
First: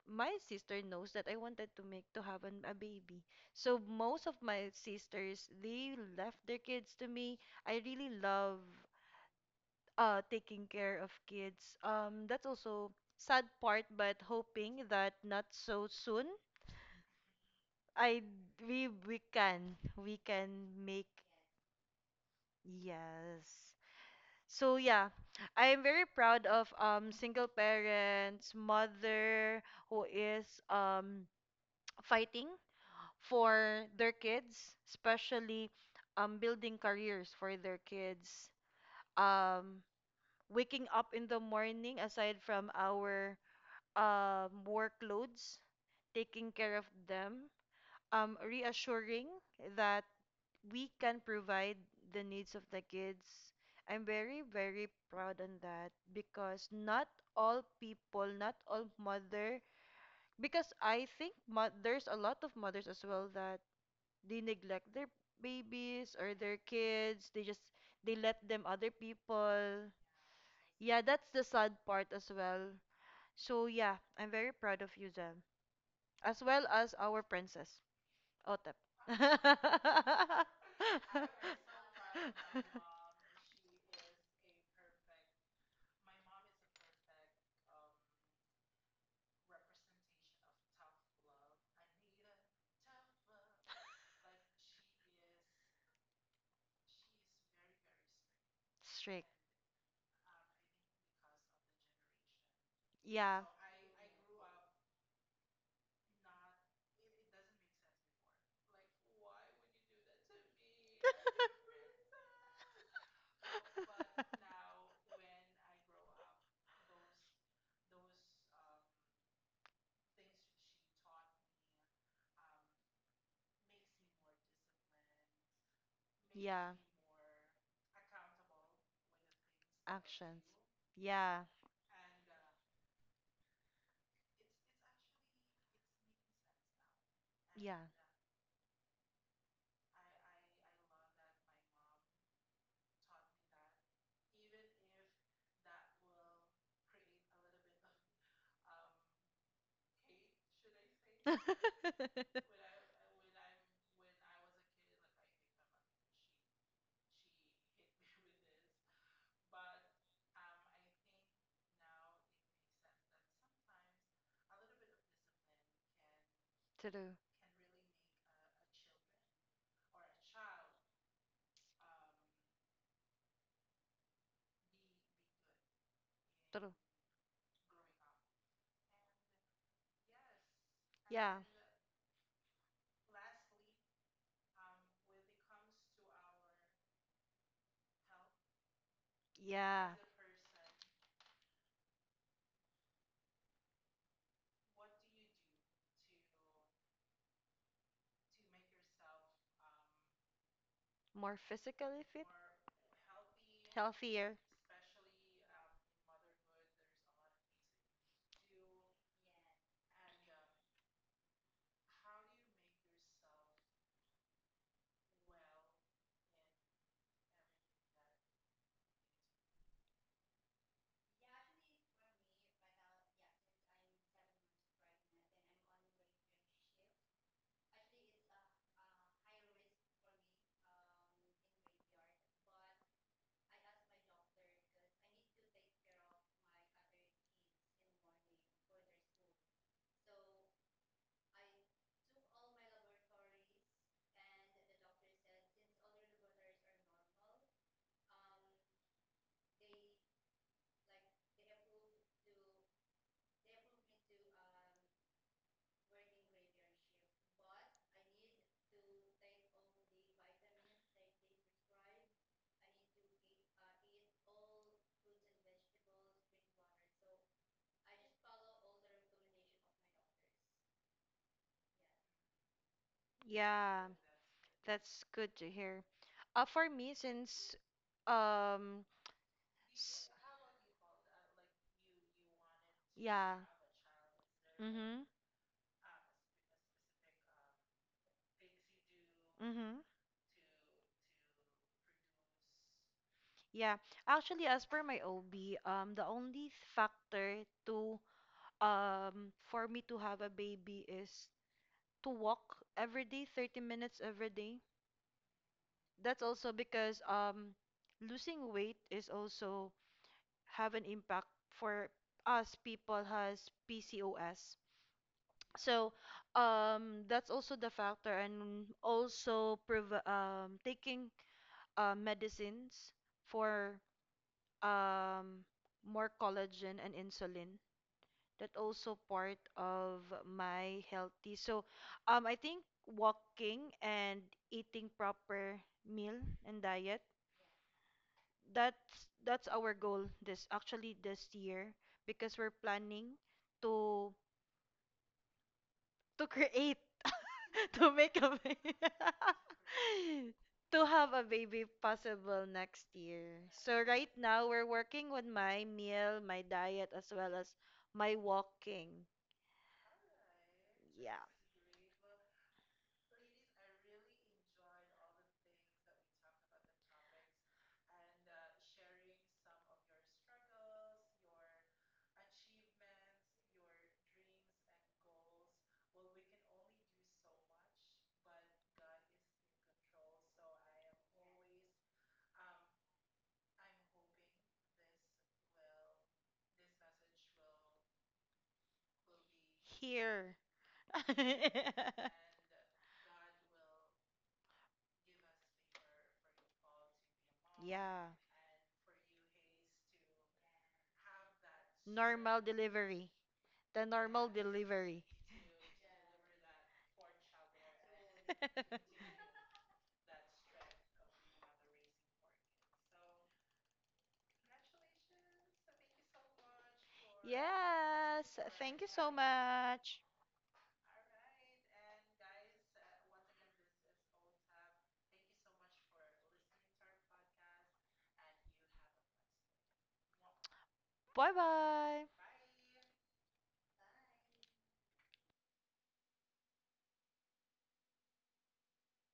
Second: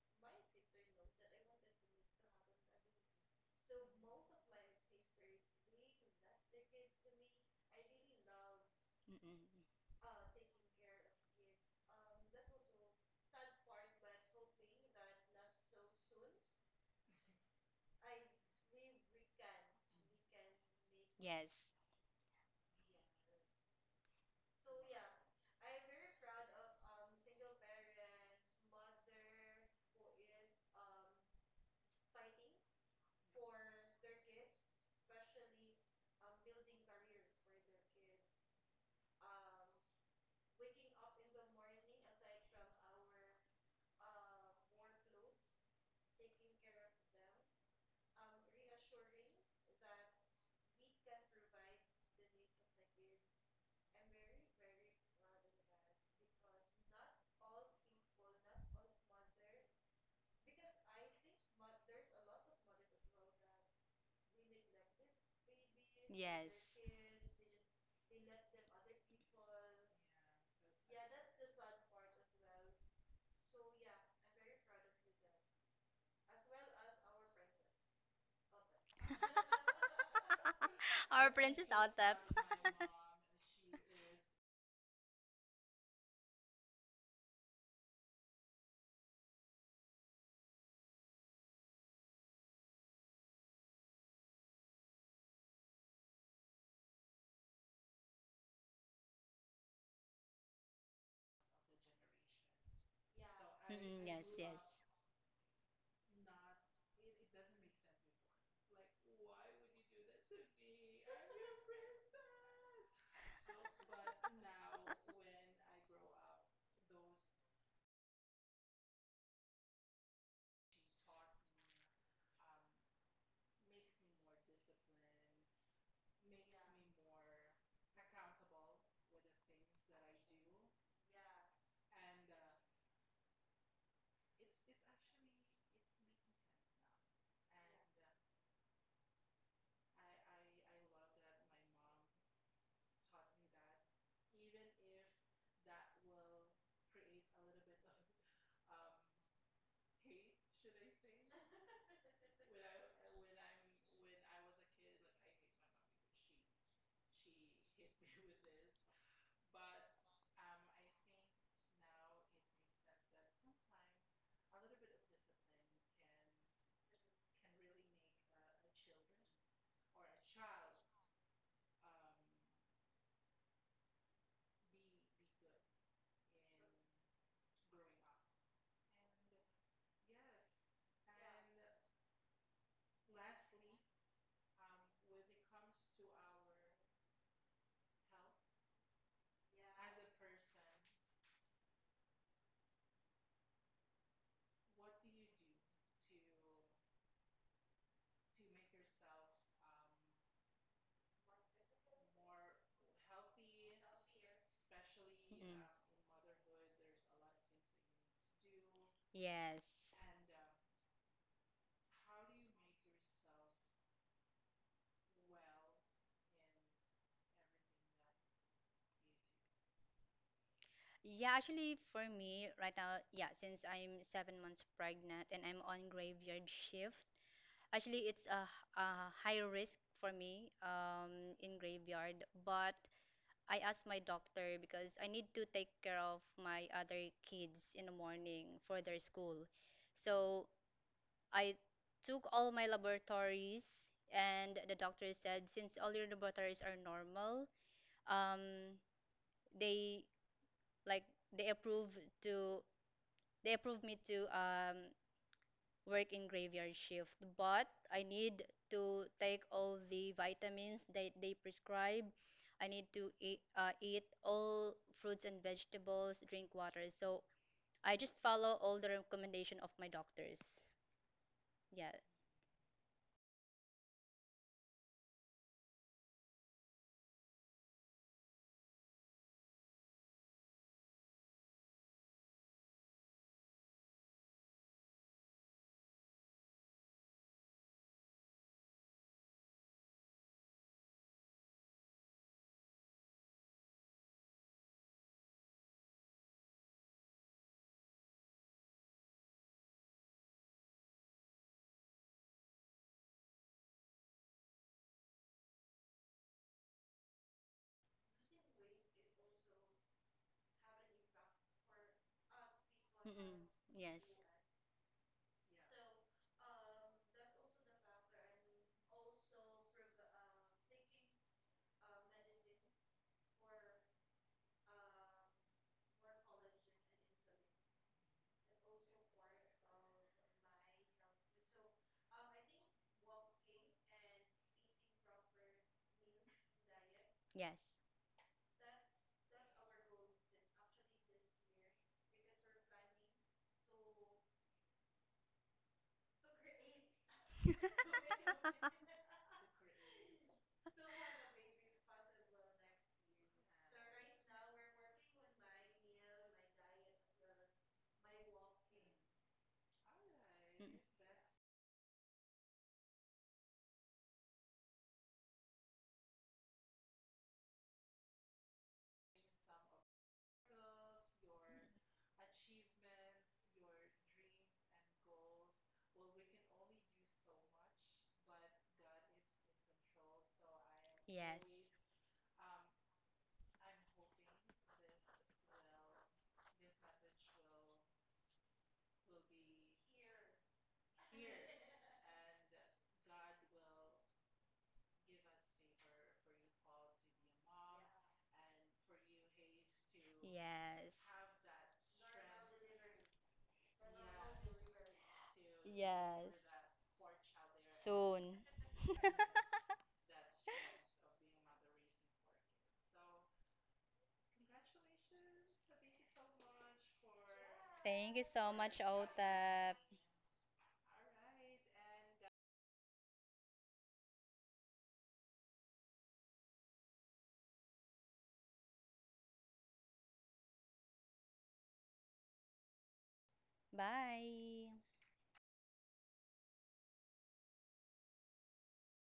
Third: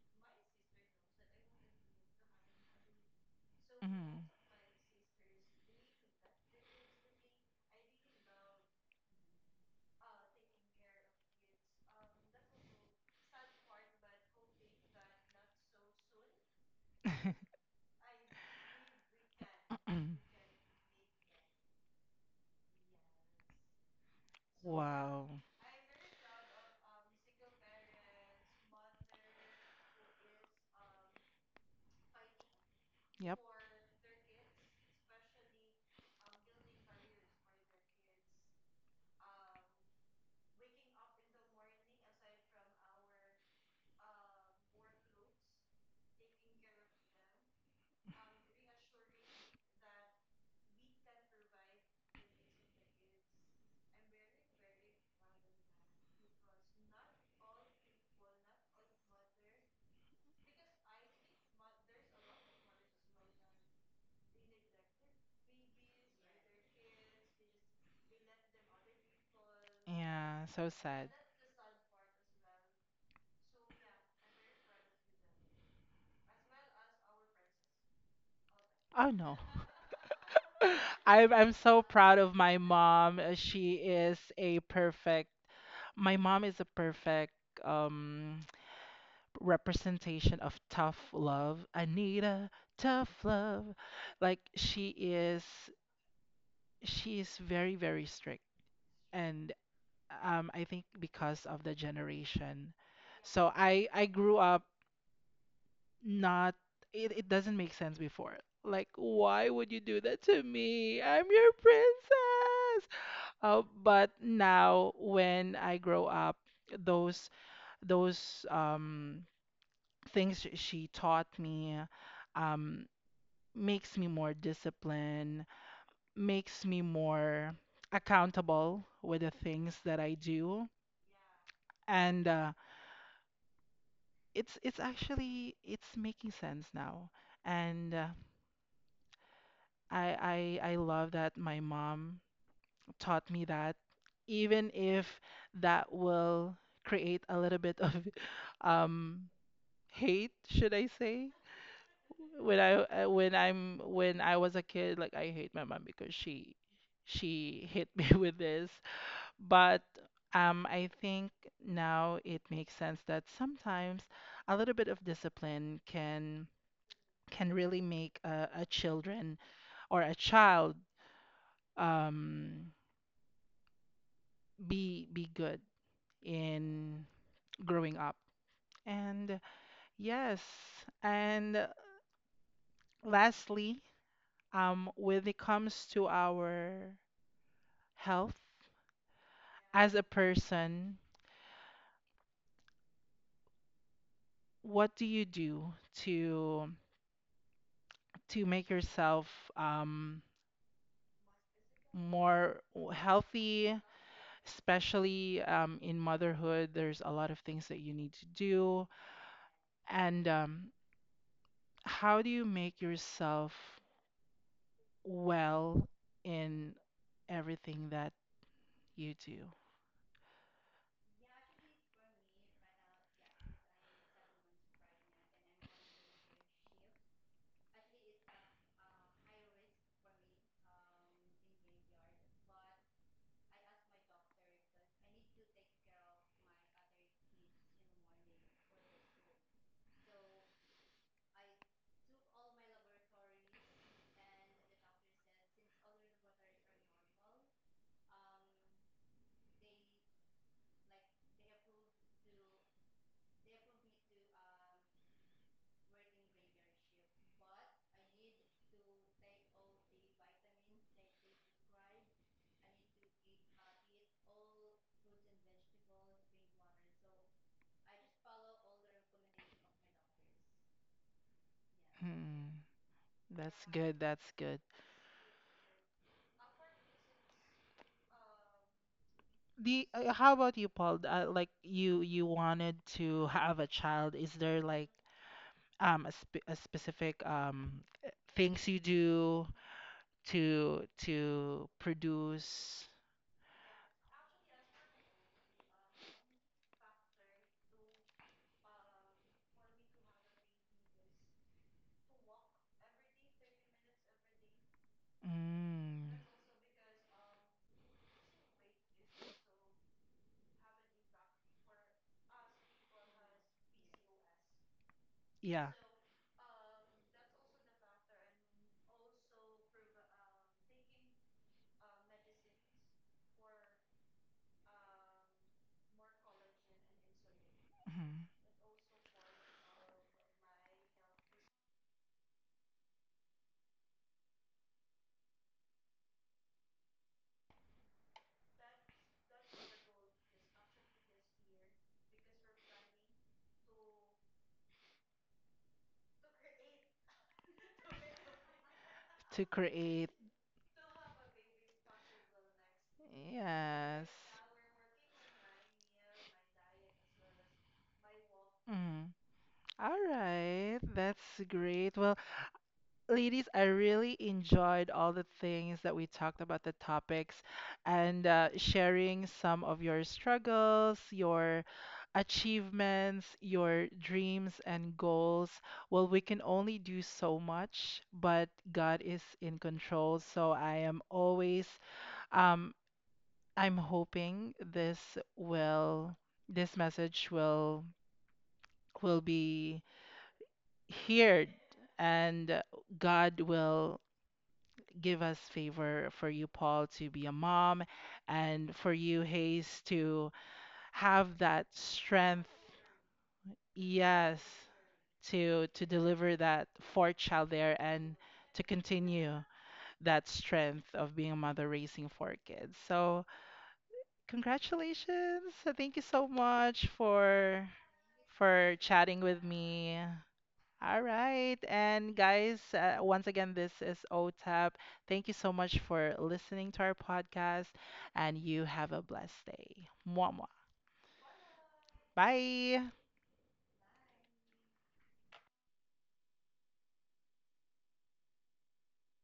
Speaker 2: my sister knows that I wanted to make to have a baby. So
Speaker 1: Mm.
Speaker 2: most of my sisters, they left their kids to me. I really love taking care of kids. That's also sad part, but hoping that not so soon. I we can make.
Speaker 3: Yes,
Speaker 2: Yes. So yeah,
Speaker 1: Wow.
Speaker 2: I am very proud of, single parents, mother who is, fighting
Speaker 1: Yep.
Speaker 2: for their kids, especially building careers for their kids. Um waking up in the morning aside from our, workloads, taking care of them, reassuring that we can provide the needs of the kids. I'm very, very proud on that because not all people, not all mother, because I think there's a lot of mothers as well that they neglect their babies or
Speaker 3: yes.
Speaker 2: their kids. They let them other people.
Speaker 1: Yeah, so
Speaker 2: Yeah,
Speaker 1: sad.
Speaker 2: that's the sad part as well. So yeah, I'm very proud of you, Zem, as well as our princess. OTEP.
Speaker 1: Oh no.
Speaker 3: Our
Speaker 1: I'm
Speaker 3: princess
Speaker 1: so
Speaker 3: Otep.
Speaker 1: proud of my mom. She is a perfect My mom is a perfect um representation of tough love. Anita, tough love. Like, she is very, very strict.
Speaker 2: Strict.
Speaker 1: And, I think because of the generation.
Speaker 2: Yeah.
Speaker 1: So I
Speaker 3: Mm,
Speaker 1: I
Speaker 3: yes,
Speaker 1: grew
Speaker 3: yes.
Speaker 1: up, not, it doesn't make sense before. Like, why would you do that to me? I'm your princess. But now when I grow up, those those things, she taught me, um makes me more disciplined, makes
Speaker 2: Yeah.
Speaker 1: me more accountable with the things that I
Speaker 2: Actions.
Speaker 1: do.
Speaker 2: Yeah.
Speaker 1: And it's actually it's making sense now.
Speaker 2: Yeah.
Speaker 1: And I love that my mom taught me that, even if that will create a little bit of um hate, should I say, when I was a kid, like, I hate my mom because she hit me with this. But I think now it makes sense that sometimes a little bit of discipline can
Speaker 2: True.
Speaker 1: really make a children or a child um, be good
Speaker 2: True.
Speaker 1: in growing up. And yes,
Speaker 2: Yeah.
Speaker 1: and lastly, when it comes to our health
Speaker 2: Yeah.
Speaker 1: as a person, what do you do to make yourself um,
Speaker 2: More physically fit,
Speaker 1: more healthy?
Speaker 2: healthier.
Speaker 1: Especially
Speaker 3: Mm.
Speaker 1: in motherhood, there's a lot of things that you need to do.
Speaker 3: Yes.
Speaker 1: And how do you make yourself well in everything that you do?
Speaker 3: Yeah, actually, for me right now, yeah, since I'm 7 months pregnant and I'm on graveyard shift, actually, it's a, h- a high risk for me in graveyard. But I asked my doctor because I need to take care of my other kids in the morning for their school. So I took all my laboratories, and the doctor said since all your laboratories are normal, um, they they approved to they approved me to working graveyard shift, but I need to take all the vitamins that they prescribe. I need to eat all fruits and vegetables, drink water. So I just follow all the recommendation of my doctors. Yeah.
Speaker 1: Hmm. That's
Speaker 2: Yeah,
Speaker 1: good. That's good.
Speaker 2: that's good to hear. For me, since, um,
Speaker 1: The
Speaker 2: s-
Speaker 1: how about you, Paul? Like, you wanted to
Speaker 2: yeah.
Speaker 1: have a child. Is there like
Speaker 2: Mm-hmm.
Speaker 1: a specific uh, things you do
Speaker 2: Mm-hmm.
Speaker 1: to produce?
Speaker 2: Yeah. Actually, as per my OB, the only factor to for me to have a baby is to walk every day, 30 minutes every day.
Speaker 1: Mm,
Speaker 2: That's also because, losing weight is also have an impact for us people
Speaker 3: Mm-mm.
Speaker 2: has
Speaker 3: Yes.
Speaker 2: PCOS.
Speaker 1: yeah.
Speaker 2: So, that's also the factor, and also taking, medicines for, um, more collagen and insulin.
Speaker 1: Mhm.
Speaker 2: That also part of my healthy. So, I think walking and eating proper meal and diet,
Speaker 3: Yes.
Speaker 2: that's our goal this year because we're planning to to create to make a baby
Speaker 1: To create.
Speaker 2: to have a baby possible next year. So
Speaker 1: Yes.
Speaker 2: right now we're working on my meal, my diet as well as my walking.
Speaker 1: Mm. All
Speaker 3: Mm-mm.
Speaker 1: right.
Speaker 2: Yeah.
Speaker 1: That's great. Well, ladies, I really enjoyed all the things that we talked about, the topics, and sharing some of your struggles, your achievements, your dreams and goals. Well, we can only do so much, but God is in control. So I am
Speaker 3: Yes.
Speaker 1: always, um, I'm hoping this will, this message will be
Speaker 2: Here.
Speaker 1: heard, and God will give us favor for you, Paul, to be a mom,
Speaker 2: Yeah.
Speaker 1: and for you, Hayes, to
Speaker 3: Yes.
Speaker 1: have that
Speaker 2: Normal
Speaker 1: strength,
Speaker 2: delivery. The normal,
Speaker 1: yes,
Speaker 2: delivery.
Speaker 1: to
Speaker 3: Yes.
Speaker 1: deliver that fourth child there and
Speaker 3: Soon.
Speaker 1: to continue that strength of being a mother raising four kids. So congratulations. So thank you so much
Speaker 3: Thank you
Speaker 2: Yes.
Speaker 3: so
Speaker 1: for
Speaker 3: much,
Speaker 2: Thank you so
Speaker 1: chatting with
Speaker 3: Otap.
Speaker 1: me.
Speaker 2: much.
Speaker 1: All right. And guys, once again, this is OTAP. Thank you so much for listening to our podcast, and you have a blessed day. Mwah, mwah.
Speaker 2: Bye bye.
Speaker 1: Bye.
Speaker 3: Bye.